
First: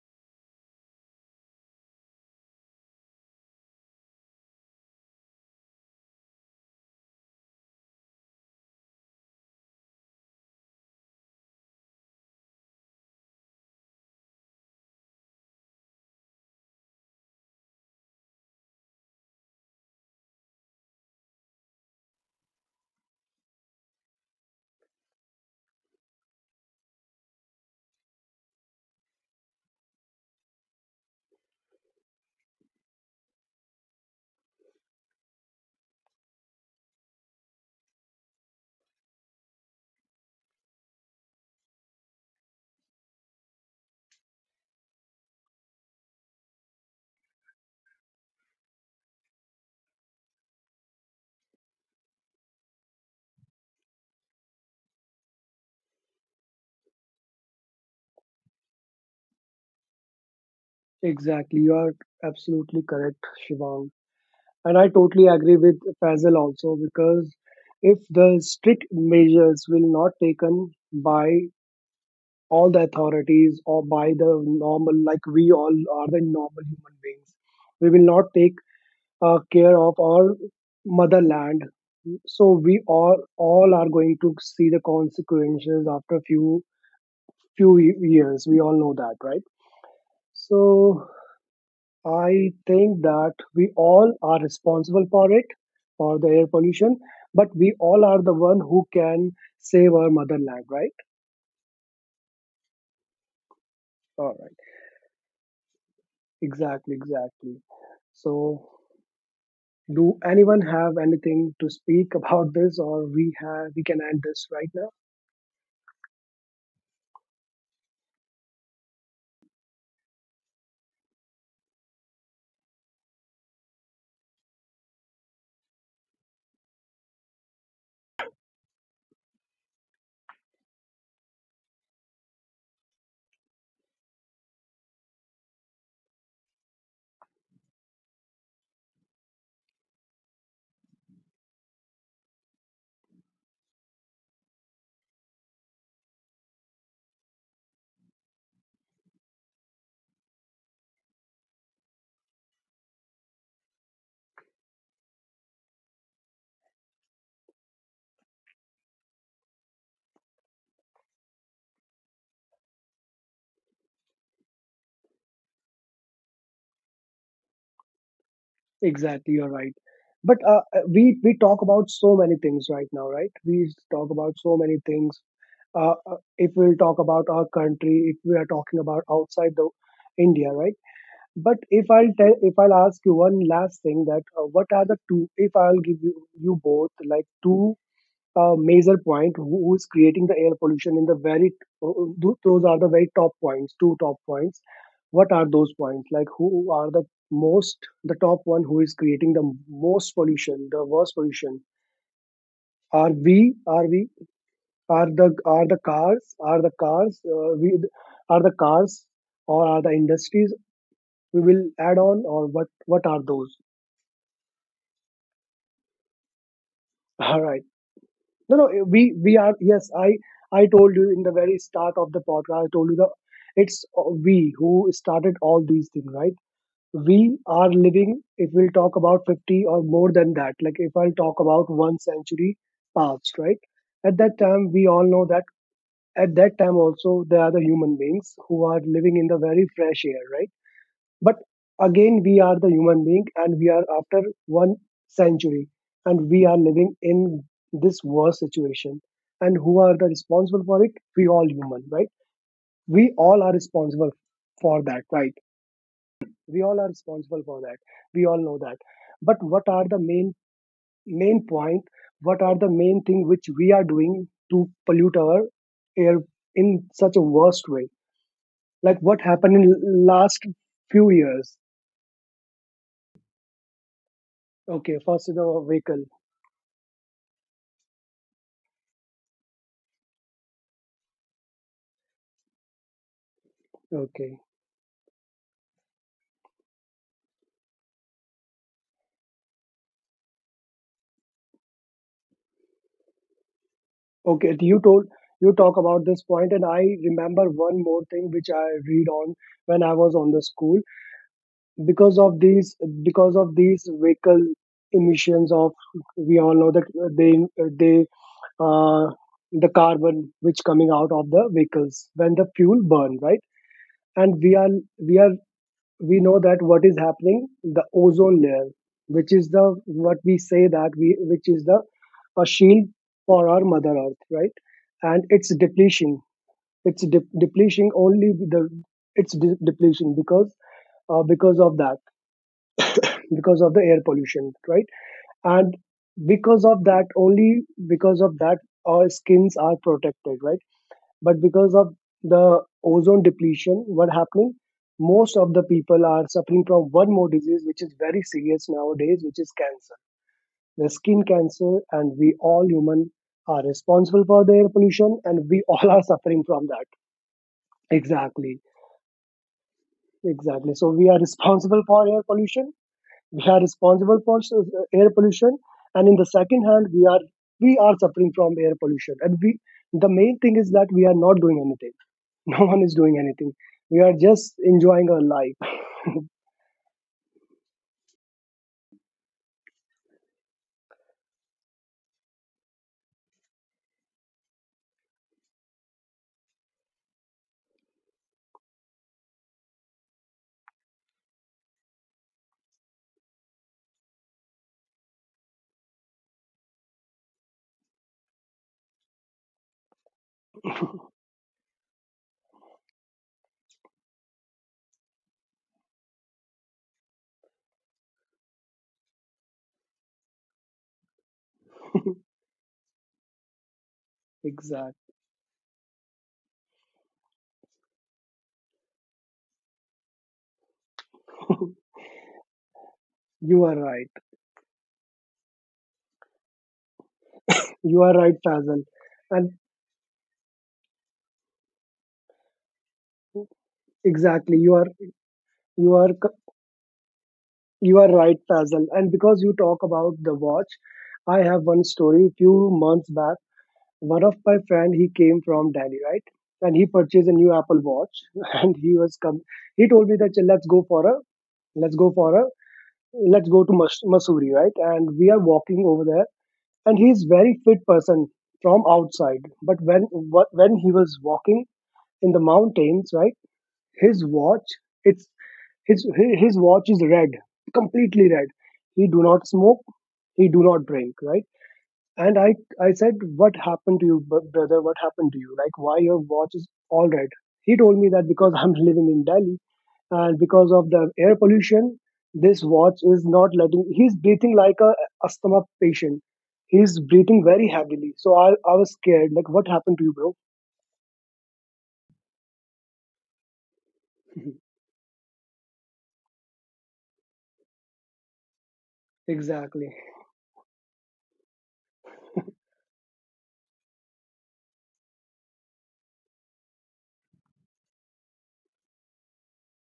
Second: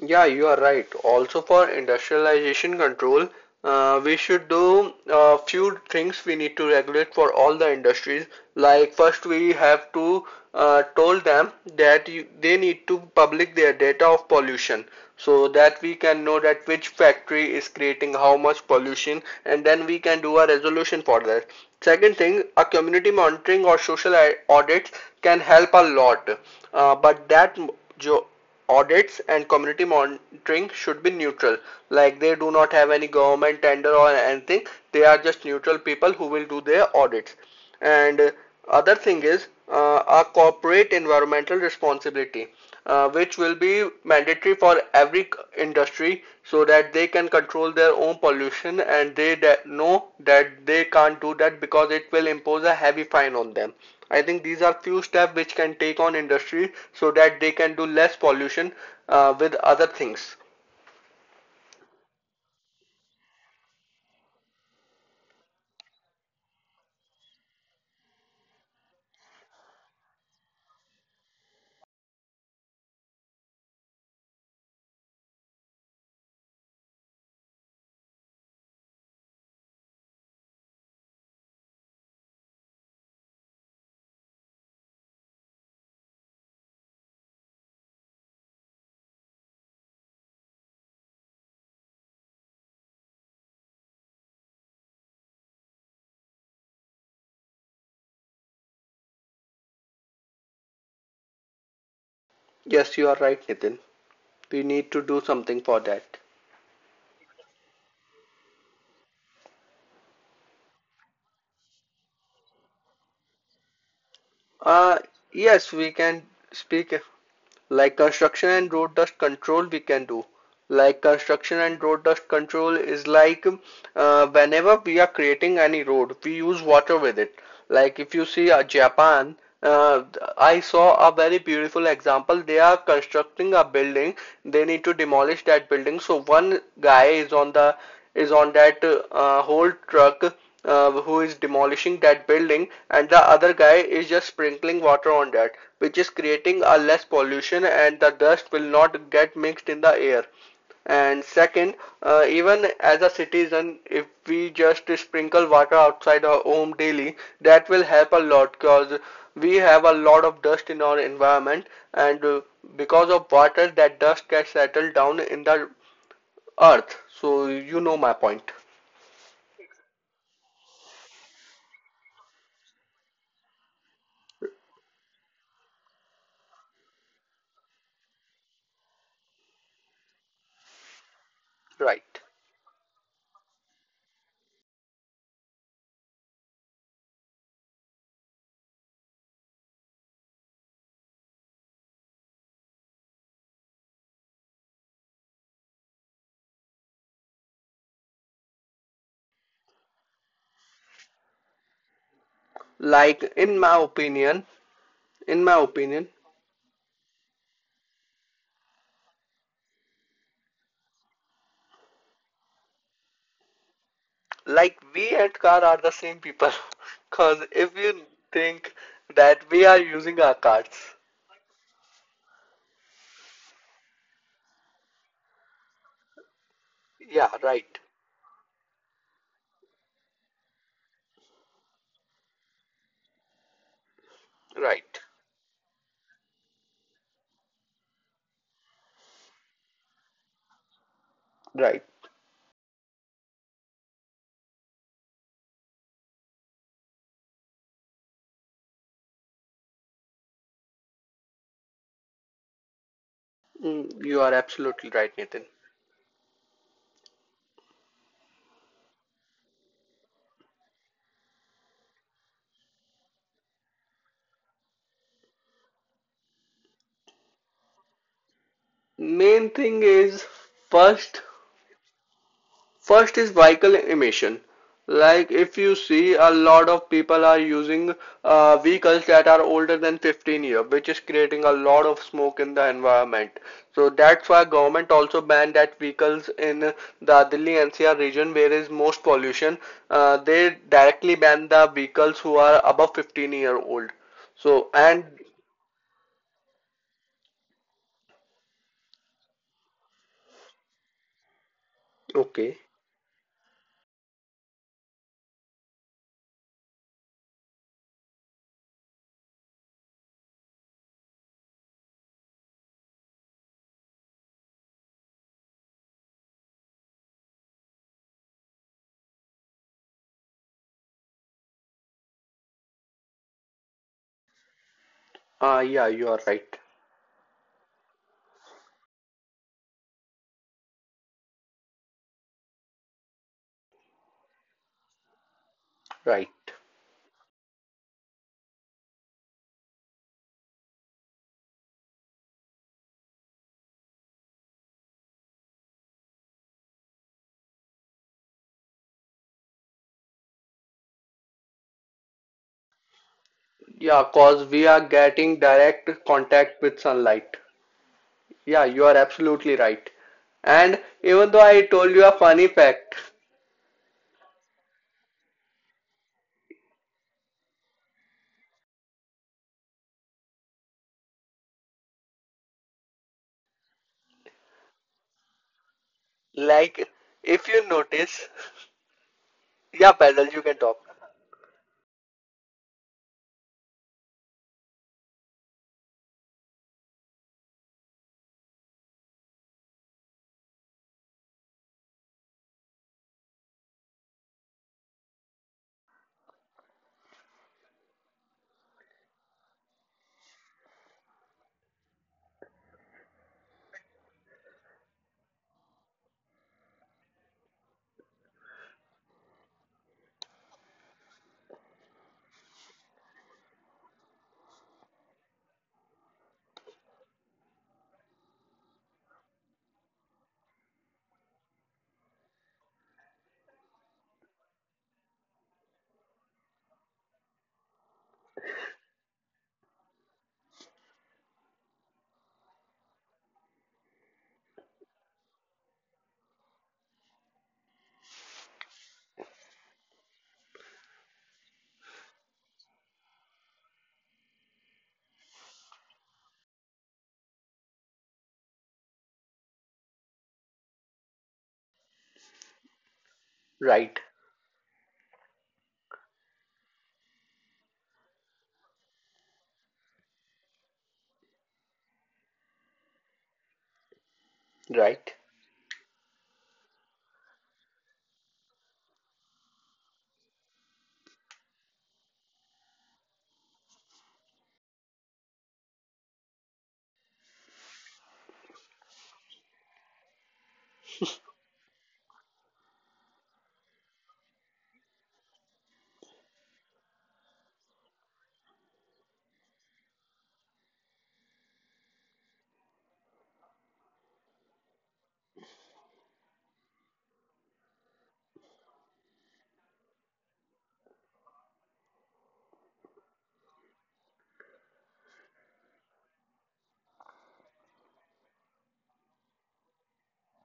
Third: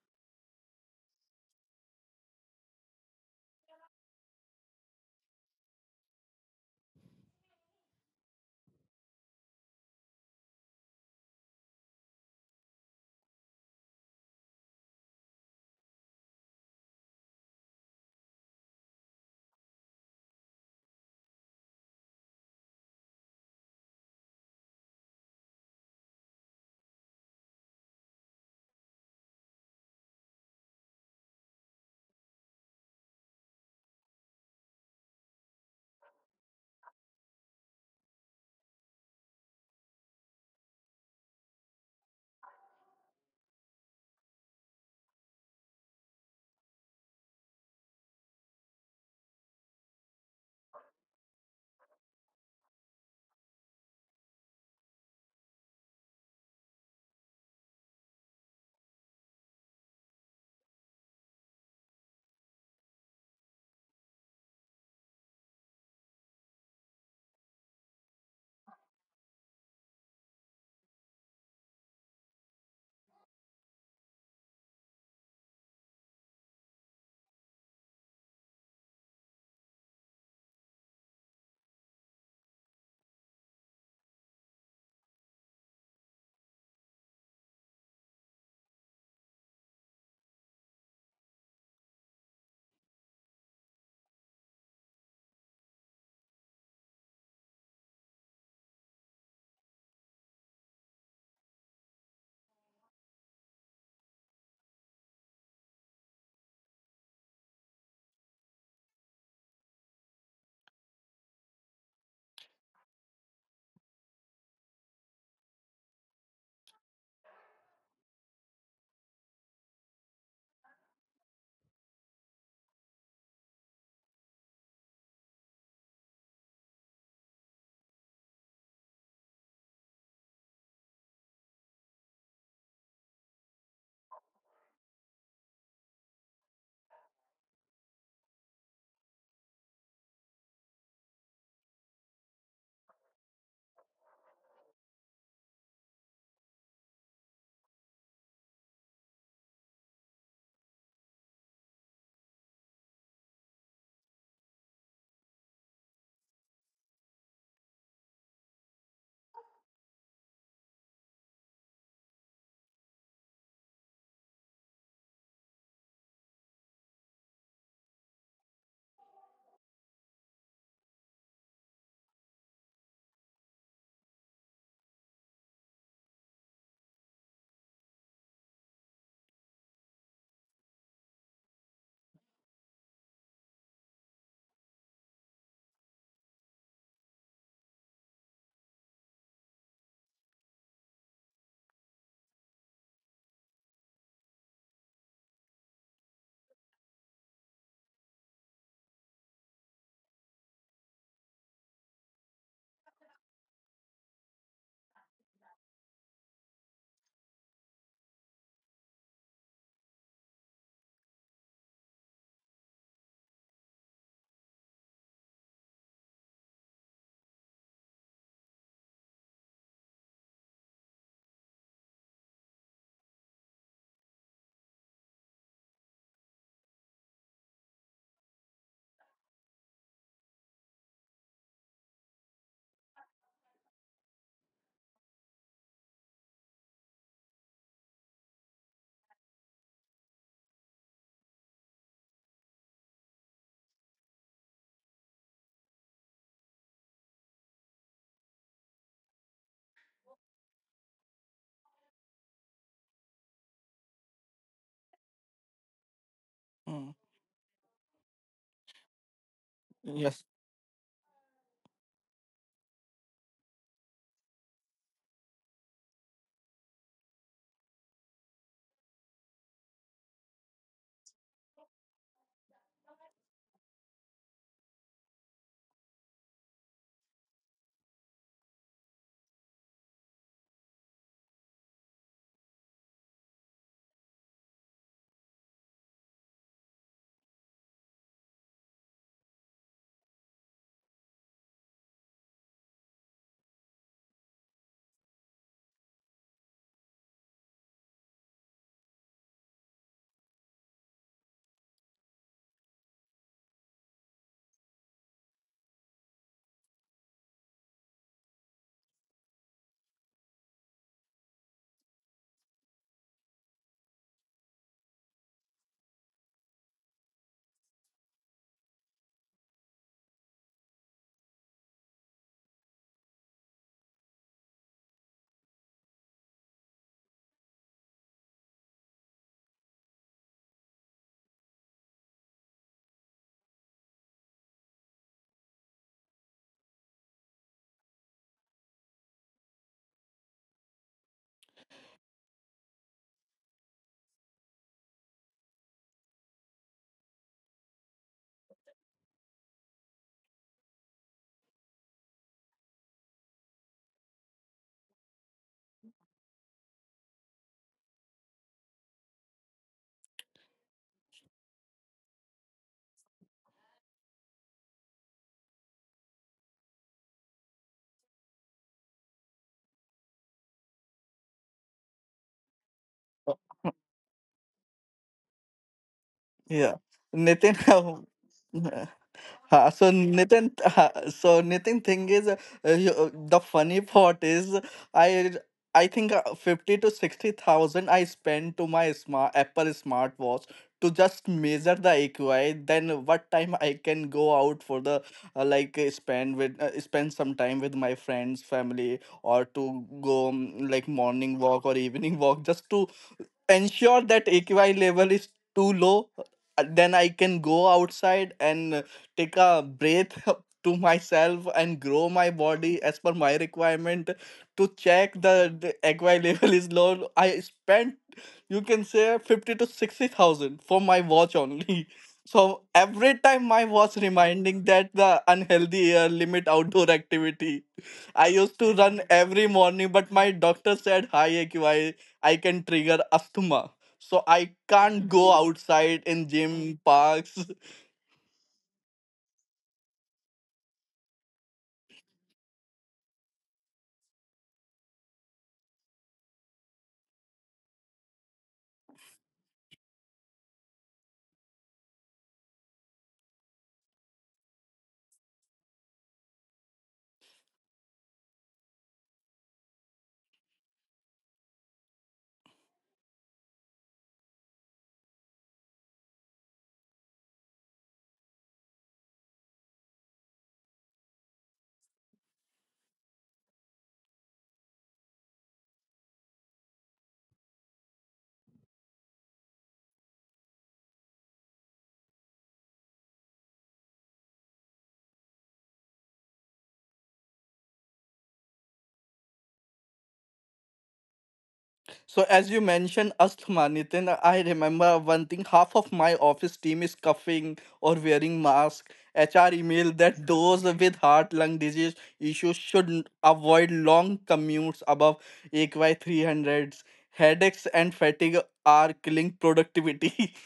Speaker 1: Yeah, you are right. Also, for industrialization control, we should do a few things. We need to regulate for all the industries. Like, first, we have to told them that, they need to public their data of pollution, so that we can know that which factory is creating how much pollution, and then we can do a resolution for that. Second thing, a community monitoring or social audits can help a lot, but jo- audits and community monitoring should be neutral. Like they do not have any government tender or anything. They are just neutral people who will do their audits. And other thing is, a corporate environmental responsibility, which will be mandatory for every industry so that they can control their own pollution, and they that know that they can't do that, because it will impose a heavy fine on them. I think these are few steps which can take on industry so that they can do less pollution, with other things.
Speaker 2: exactly, you are absolutely correct, Shivang. And I totally agree with Faisal also because if the strict measures will not taken by all the authorities or by the normal, like we all are the normal human beings, we will not take care of our motherland. So we all are going to see the consequences after few years. We all know that, right? So I think that we all are responsible for it, for the air pollution, but we all are the one who can save our motherland, right?
Speaker 1: Yes, you are right, Nitin. We
Speaker 2: All
Speaker 1: need to
Speaker 2: right.
Speaker 1: do something for that.
Speaker 2: Exactly, exactly. So, do anyone have anything to speak about this, or we have we can end
Speaker 1: uh,
Speaker 2: this right now?
Speaker 1: yes, we can speak. Like construction and road dust control we can do. Like construction and road dust control is like, whenever we are creating any road, we use water with it. Like if you see, Japan, uh, I saw a very beautiful example. They are constructing a building. They need to demolish that building. So one guy is on the is on that, whole truck, who is demolishing that building, and the other guy is just sprinkling water on that, which is creating a less pollution and the dust will not get mixed in the air. And second, even as a citizen, if we just sprinkle water outside our home daily, that will help a lot, because we have a lot of dust in our environment. And because of water, that dust gets settled down in the earth, so you know my point.
Speaker 2: Exactly, you're right. But we talk about so many things right now, right? We talk about so many things. If we'll talk about our country, if we are talking about outside the India, right? But
Speaker 1: Right.
Speaker 2: if I'll tell, if I'll ask you one last thing, that what are the two? If I'll give you both like two major point who's creating the air pollution in the very uh, uh, those are the very top points, two top points. What are those points? Like who are the most, the top one who is creating the most pollution, the worst pollution?
Speaker 1: Like in
Speaker 2: Are
Speaker 1: my
Speaker 2: we? Are
Speaker 1: opinion,
Speaker 2: we?
Speaker 1: in my
Speaker 2: Are the
Speaker 1: opinion,
Speaker 2: cars? We are the cars or are the industries? We will add on or what? What are those?
Speaker 1: like we and car are the same people. Cause if
Speaker 2: All
Speaker 1: you
Speaker 2: right.
Speaker 1: think
Speaker 2: No, no,
Speaker 1: that we are
Speaker 2: we are
Speaker 1: using our
Speaker 2: yes,
Speaker 1: cars,
Speaker 2: I told you in the very start of the podcast, I told you the it's we who started all these things, right?
Speaker 1: yeah, right,
Speaker 2: We are living, if we'll talk about 50 or more than that, like if I'll talk about one century past, right? At that
Speaker 1: right,
Speaker 2: time, we all know that at that time also there are the human beings who are living in the very fresh air, right?
Speaker 1: right.
Speaker 2: But again, we are the human being and we are after one century and we are living in this worst situation. And who are the responsible for it? We all human, right? We all are
Speaker 1: Mm, you are
Speaker 2: responsible
Speaker 1: absolutely right,
Speaker 2: for
Speaker 1: Nathan.
Speaker 2: that, right?
Speaker 3: Mm.
Speaker 2: We all are responsible for that. We all know that. But what
Speaker 3: Yes.
Speaker 2: are the main point? What are the main thing which we are doing to pollute our air in such a worst way? Like
Speaker 1: Main
Speaker 2: what
Speaker 1: thing
Speaker 2: happened
Speaker 1: is
Speaker 2: in last
Speaker 1: first
Speaker 2: few years?
Speaker 1: First, is vehicle emission. Like
Speaker 2: Okay,
Speaker 1: if you
Speaker 2: first is the
Speaker 1: see, a
Speaker 2: vehicle.
Speaker 1: lot of people are using vehicles that are older than 15 year, which is creating a lot of smoke in the environment. So that's why
Speaker 2: Okay.
Speaker 1: government also banned that vehicles in the Delhi NCR region where is most pollution. They directly ban the vehicles who are above 15-year-old. So
Speaker 2: Okay.
Speaker 1: and
Speaker 2: You talk about this point, and I remember one more thing which I read on when I was on the school
Speaker 1: okay,
Speaker 2: because of these vehicle emissions of. We all know that they they uh, the carbon which coming out of the vehicles when the fuel burn, right? And we are we are we know that what is happening, the ozone layer, which is the what we say that we which is the a shield for our mother earth, right? And
Speaker 1: yeah,
Speaker 2: it's
Speaker 1: you are right,
Speaker 2: depletion, it's de- depleting only the it's de- depletion because of that because of the air pollution, right? And
Speaker 1: right.
Speaker 2: because of that only, because of that, our skins are protected, right? But because of the ozone depletion, what happening, most of the people are suffering from one more disease which is very serious nowadays, which is cancer, the skin cancer. And we all human
Speaker 1: Yeah,
Speaker 2: are
Speaker 1: cause we
Speaker 2: responsible
Speaker 1: are
Speaker 2: for the air
Speaker 1: getting
Speaker 2: pollution,
Speaker 1: direct
Speaker 2: and we all are
Speaker 1: contact with
Speaker 2: suffering from
Speaker 1: sunlight.
Speaker 2: that.
Speaker 1: Yeah, you are
Speaker 2: Exactly,
Speaker 1: absolutely right. And
Speaker 2: exactly.
Speaker 1: even
Speaker 2: So
Speaker 1: though
Speaker 2: we
Speaker 1: I
Speaker 2: are
Speaker 1: told you a
Speaker 2: responsible
Speaker 1: funny
Speaker 2: for air
Speaker 1: fact,
Speaker 2: pollution. We are responsible for air pollution. And in the second hand, we are suffering from air pollution, and we, the main thing is that we are not doing anything. No one is doing anything. We are just enjoying our life.
Speaker 3: Yeah.
Speaker 1: like if
Speaker 3: Nitin,
Speaker 1: you
Speaker 3: how,
Speaker 1: notice,
Speaker 3: Uh, so
Speaker 1: yeah, Basil, you
Speaker 3: Nitin,
Speaker 1: can talk.
Speaker 3: so Nitin, thing is, the funny part is, I I think fifty to sixty thousand I spend to my smart Apple smartwatch to just measure the AQI. Then what time I can go out for the spend with spend some time with my friends, family, or to go like morning walk or evening walk just to ensure that AQI level is too low, then I can go outside and take a breath to myself and grow my body as per my requirement to check
Speaker 2: Exact.
Speaker 3: the aqua level is low. I spent, you can say, 50 to 60,000 for my watch only. So every time my watch
Speaker 2: You are
Speaker 3: reminding
Speaker 2: right.
Speaker 3: that the unhealthy limit outdoor activity. I
Speaker 2: You
Speaker 3: used
Speaker 2: are
Speaker 3: to
Speaker 2: right,
Speaker 3: run
Speaker 2: Fazal.
Speaker 3: every morning,
Speaker 2: And
Speaker 3: but my doctor said high AQI, I can trigger asthma, so I can't
Speaker 2: exactly,
Speaker 3: go
Speaker 2: you are
Speaker 3: outside in
Speaker 2: you
Speaker 3: gym,
Speaker 2: are c-
Speaker 3: parks.
Speaker 2: you are right, Fazal. And because you talk about the watch, I have one story. Few months back, one of my friend, he came from Delhi, right? And he purchased a new Apple Watch, and he was come. He told me that let's go for a let's go for a
Speaker 1: Right,
Speaker 2: let's go to Masuri, right? And we are walking over there, and he is very fit person from outside. But when when he was walking in the mountains, right, his
Speaker 1: right.
Speaker 2: watch, it's, his his watch is red, completely red. He do not smoke, he do not drink, right? And I said, what happened to you, brother? What happened to you? Like, why your watch is all red? He told me that because I'm living in Delhi, and because of the air pollution, this watch is not letting, he's breathing like a asthma patient. He's breathing very heavily. So I was scared, like, what happened to you, bro?
Speaker 3: So as you mentioned asthma, Nitin, I remember one thing. Half of my office team is coughing or wearing mask. HR emailed that
Speaker 2: Exactly.
Speaker 3: those with heart lung disease issues should avoid long commutes above AQI 300s. Headaches and fatigue are killing productivity.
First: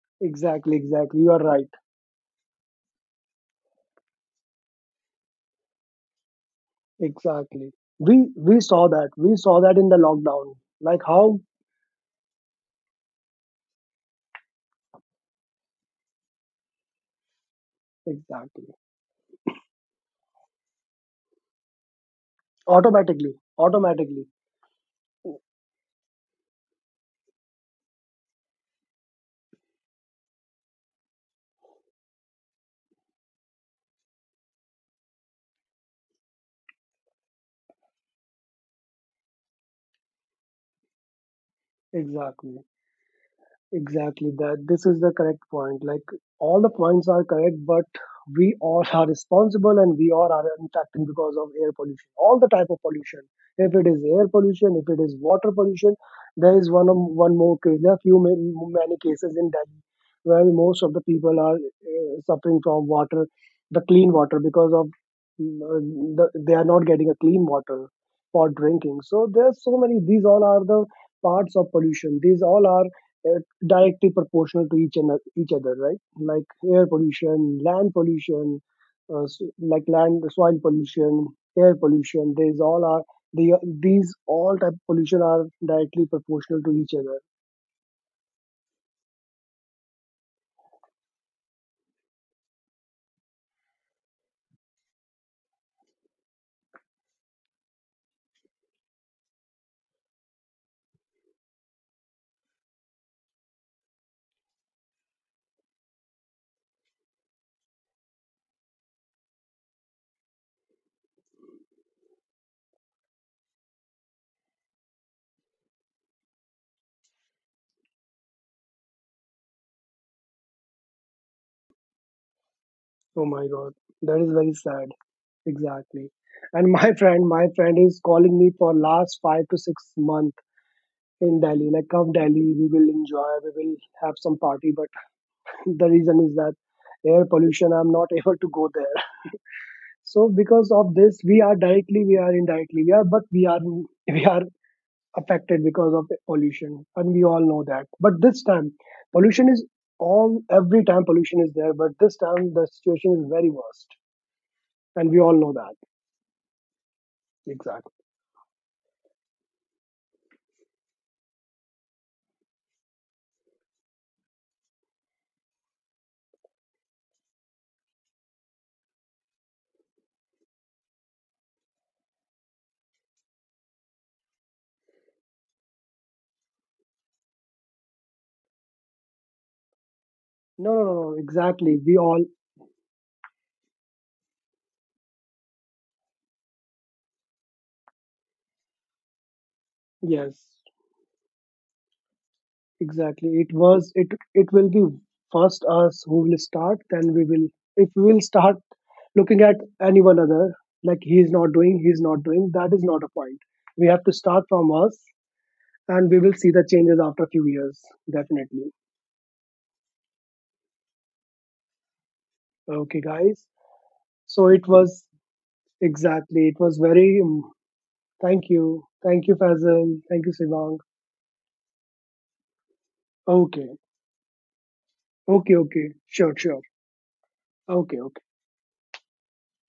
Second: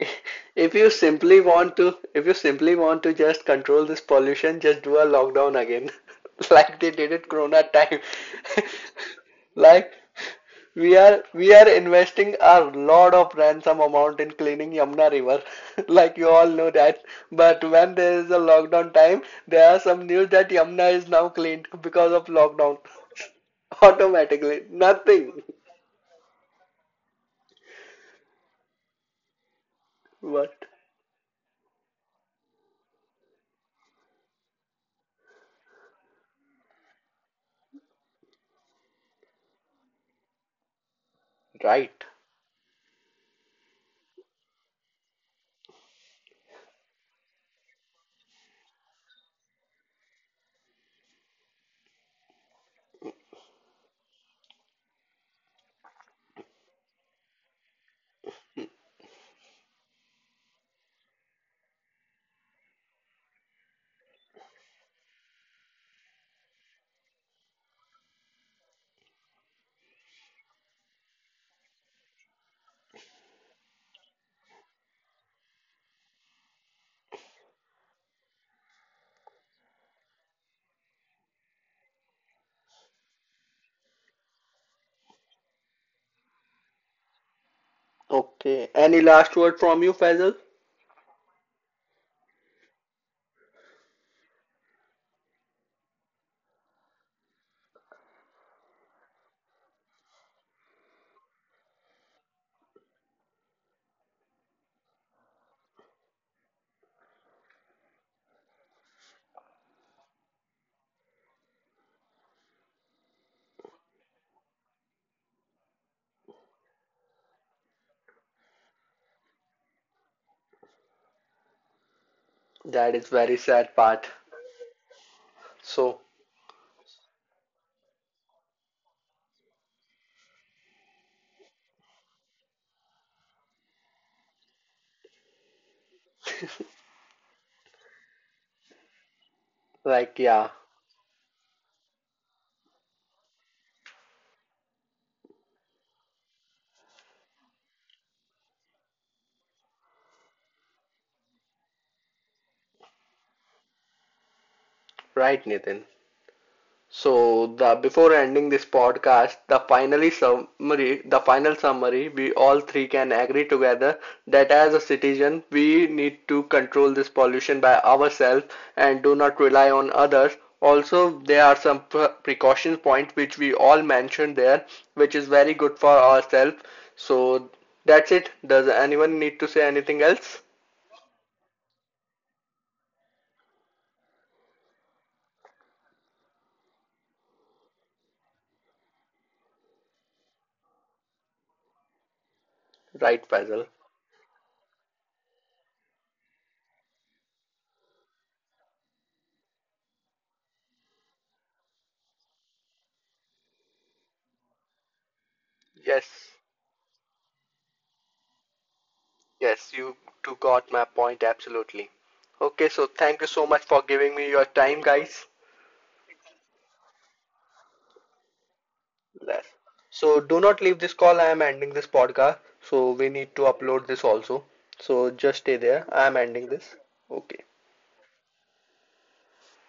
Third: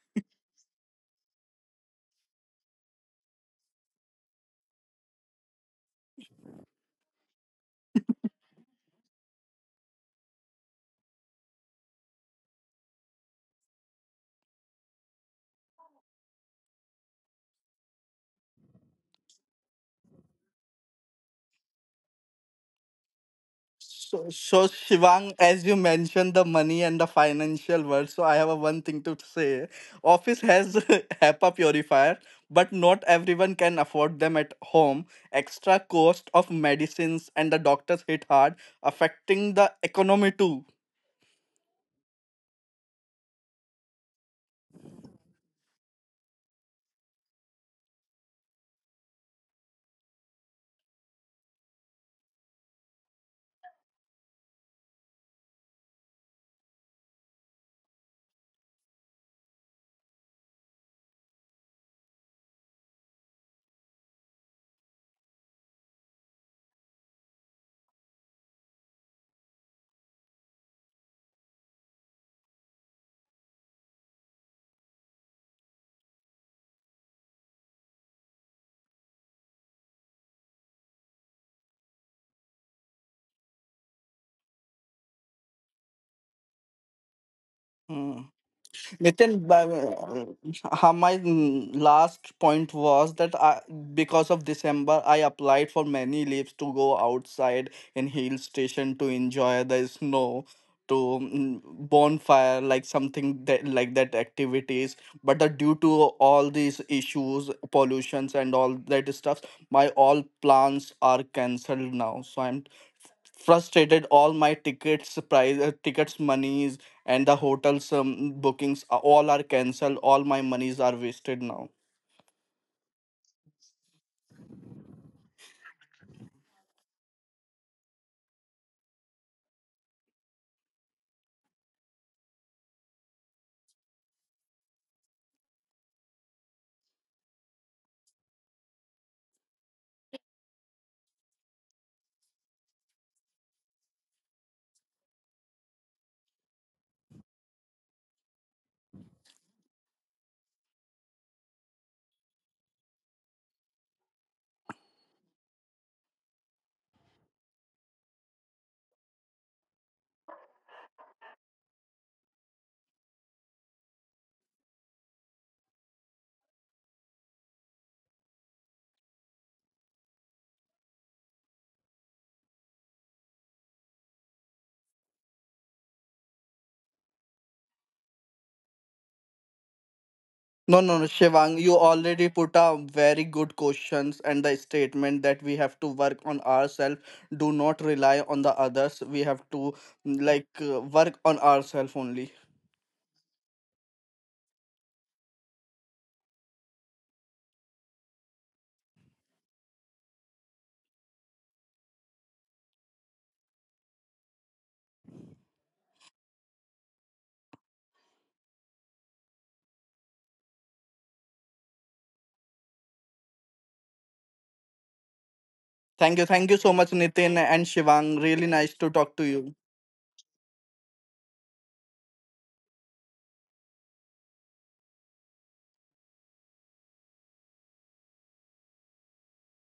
Speaker 1: If
Speaker 2: Exactly.
Speaker 1: you
Speaker 2: Exactly. You are
Speaker 1: simply
Speaker 2: right.
Speaker 1: want to, if you simply want to just control this pollution, just do a lockdown again, like they did at Corona
Speaker 2: Exactly.
Speaker 1: time.
Speaker 2: We saw that. We saw that in
Speaker 1: Like,
Speaker 2: the lockdown.
Speaker 1: We
Speaker 2: Like
Speaker 1: are
Speaker 2: how?
Speaker 1: we are investing a lot of ransom amount in cleaning Yamuna River, like you all know that. But when there is a
Speaker 2: Exactly.
Speaker 1: lockdown time, there are some news that Yamuna is now cleaned because of lockdown.
Speaker 2: Automatically. Automatically.
Speaker 3: So,
Speaker 1: Automatically,
Speaker 3: so
Speaker 1: nothing.
Speaker 3: Shivang, as you mentioned the money and the financial world, so I have a one thing to say. Office
Speaker 1: But
Speaker 3: has HEPA purifier, but not everyone can afford them at home. Extra cost of medicines and the doctors hit hard, affecting the economy too.
Speaker 1: right.
Speaker 2: Exactly. Exactly that. This is the correct point. Like all the points are correct, but we all are responsible, and we all are impacting because of air pollution. All the type of pollution. If it is air pollution, if it is water pollution, there is one more case. There are many cases in Delhi where most of the people are suffering from water, the clean water, because of mm, uh, the, they are not getting a clean water for drinking. So there are so many. These all are the parts of pollution. These all are uh, directly proportional to each other, right? Like air pollution, land pollution, like land soil pollution, air pollution. These all are the these all type of pollution are directly proportional to each other.
Speaker 3: Hmm.
Speaker 1: Okay. Any last
Speaker 3: Nitin,
Speaker 1: word from you, Faisal?
Speaker 3: my last point was that I, because of December, I applied for many leaves to go outside in hill station to enjoy the snow, to bonfire, like something that like that activities. But the due to all these issues, pollutions and all that stuff, my all plans are cancelled now. So I'm frustrated, all my tickets price tickets monies and the hotels bookings all are cancelled, all my monies are wasted now.
Speaker 1: That is
Speaker 2: Oh
Speaker 1: very
Speaker 2: my god,
Speaker 1: sad part.
Speaker 2: that is very sad.
Speaker 1: So,
Speaker 2: Exactly. And my friend, my friend is calling me for last 5 to 6 month in Delhi. Like come Delhi, we will enjoy, we will have some party. But the reason is that air pollution. I'm not able to go there.
Speaker 1: like,
Speaker 2: So
Speaker 1: yeah,
Speaker 2: because of this, we are directly, we are indirectly, we are, but we are we are affected because of pollution, and we all know that. But this time, pollution is, all every time pollution is there, but this time the situation is very worst, and we all
Speaker 1: right,
Speaker 2: know that.
Speaker 1: Nitin. So the
Speaker 2: Exactly.
Speaker 1: before ending this podcast, the final summary, we all three can agree together that as a citizen, we need to control this pollution by ourselves, and do not rely on others. Also, there are some precaution points which we all mentioned there, which is very good for ourselves. So that's it. Does anyone need to say anything else?
Speaker 2: No,
Speaker 3: No,
Speaker 2: no, no,
Speaker 3: no, no,
Speaker 2: no,
Speaker 3: Shivang,
Speaker 2: exactly.
Speaker 3: you
Speaker 2: We all,
Speaker 3: already put a very good questions and the statement that we have to work on ourselves, do not rely on the others. We have to
Speaker 2: yes,
Speaker 3: work on ourselves only.
Speaker 1: Right,
Speaker 2: exactly. It
Speaker 1: Faisal.
Speaker 2: was, it will be first us who will start, then we will, if we will start looking at anyone other, like he is not doing, he is not doing, that is not a point. We have to start from us, and we
Speaker 1: Yes.
Speaker 2: will see the changes after a few years, definitely.
Speaker 1: Yes, you two got my point absolutely. Okay, so
Speaker 2: Okay,
Speaker 1: thank you
Speaker 2: guys.
Speaker 1: so much for giving me your
Speaker 2: So it
Speaker 1: time,
Speaker 2: was,
Speaker 1: guys.
Speaker 3: Thank you,
Speaker 2: exactly,
Speaker 3: thank you
Speaker 2: it
Speaker 3: so
Speaker 2: was
Speaker 3: much,
Speaker 2: very
Speaker 3: Nitin and Shivang, really
Speaker 2: thank
Speaker 3: nice
Speaker 2: you.
Speaker 3: to talk to
Speaker 2: Thank you,
Speaker 1: Yes.
Speaker 3: you.
Speaker 2: Fazal.
Speaker 1: So
Speaker 2: Thank you,
Speaker 1: do not
Speaker 2: Sivang.
Speaker 1: leave this call. I am ending this podcast. So we need to
Speaker 2: Okay.
Speaker 1: upload this also. So just
Speaker 2: Okay,
Speaker 1: stay there.
Speaker 2: okay.
Speaker 1: I am
Speaker 2: Sure,
Speaker 1: ending
Speaker 2: sure.
Speaker 1: this. Okay.
Speaker 2: Okay, okay.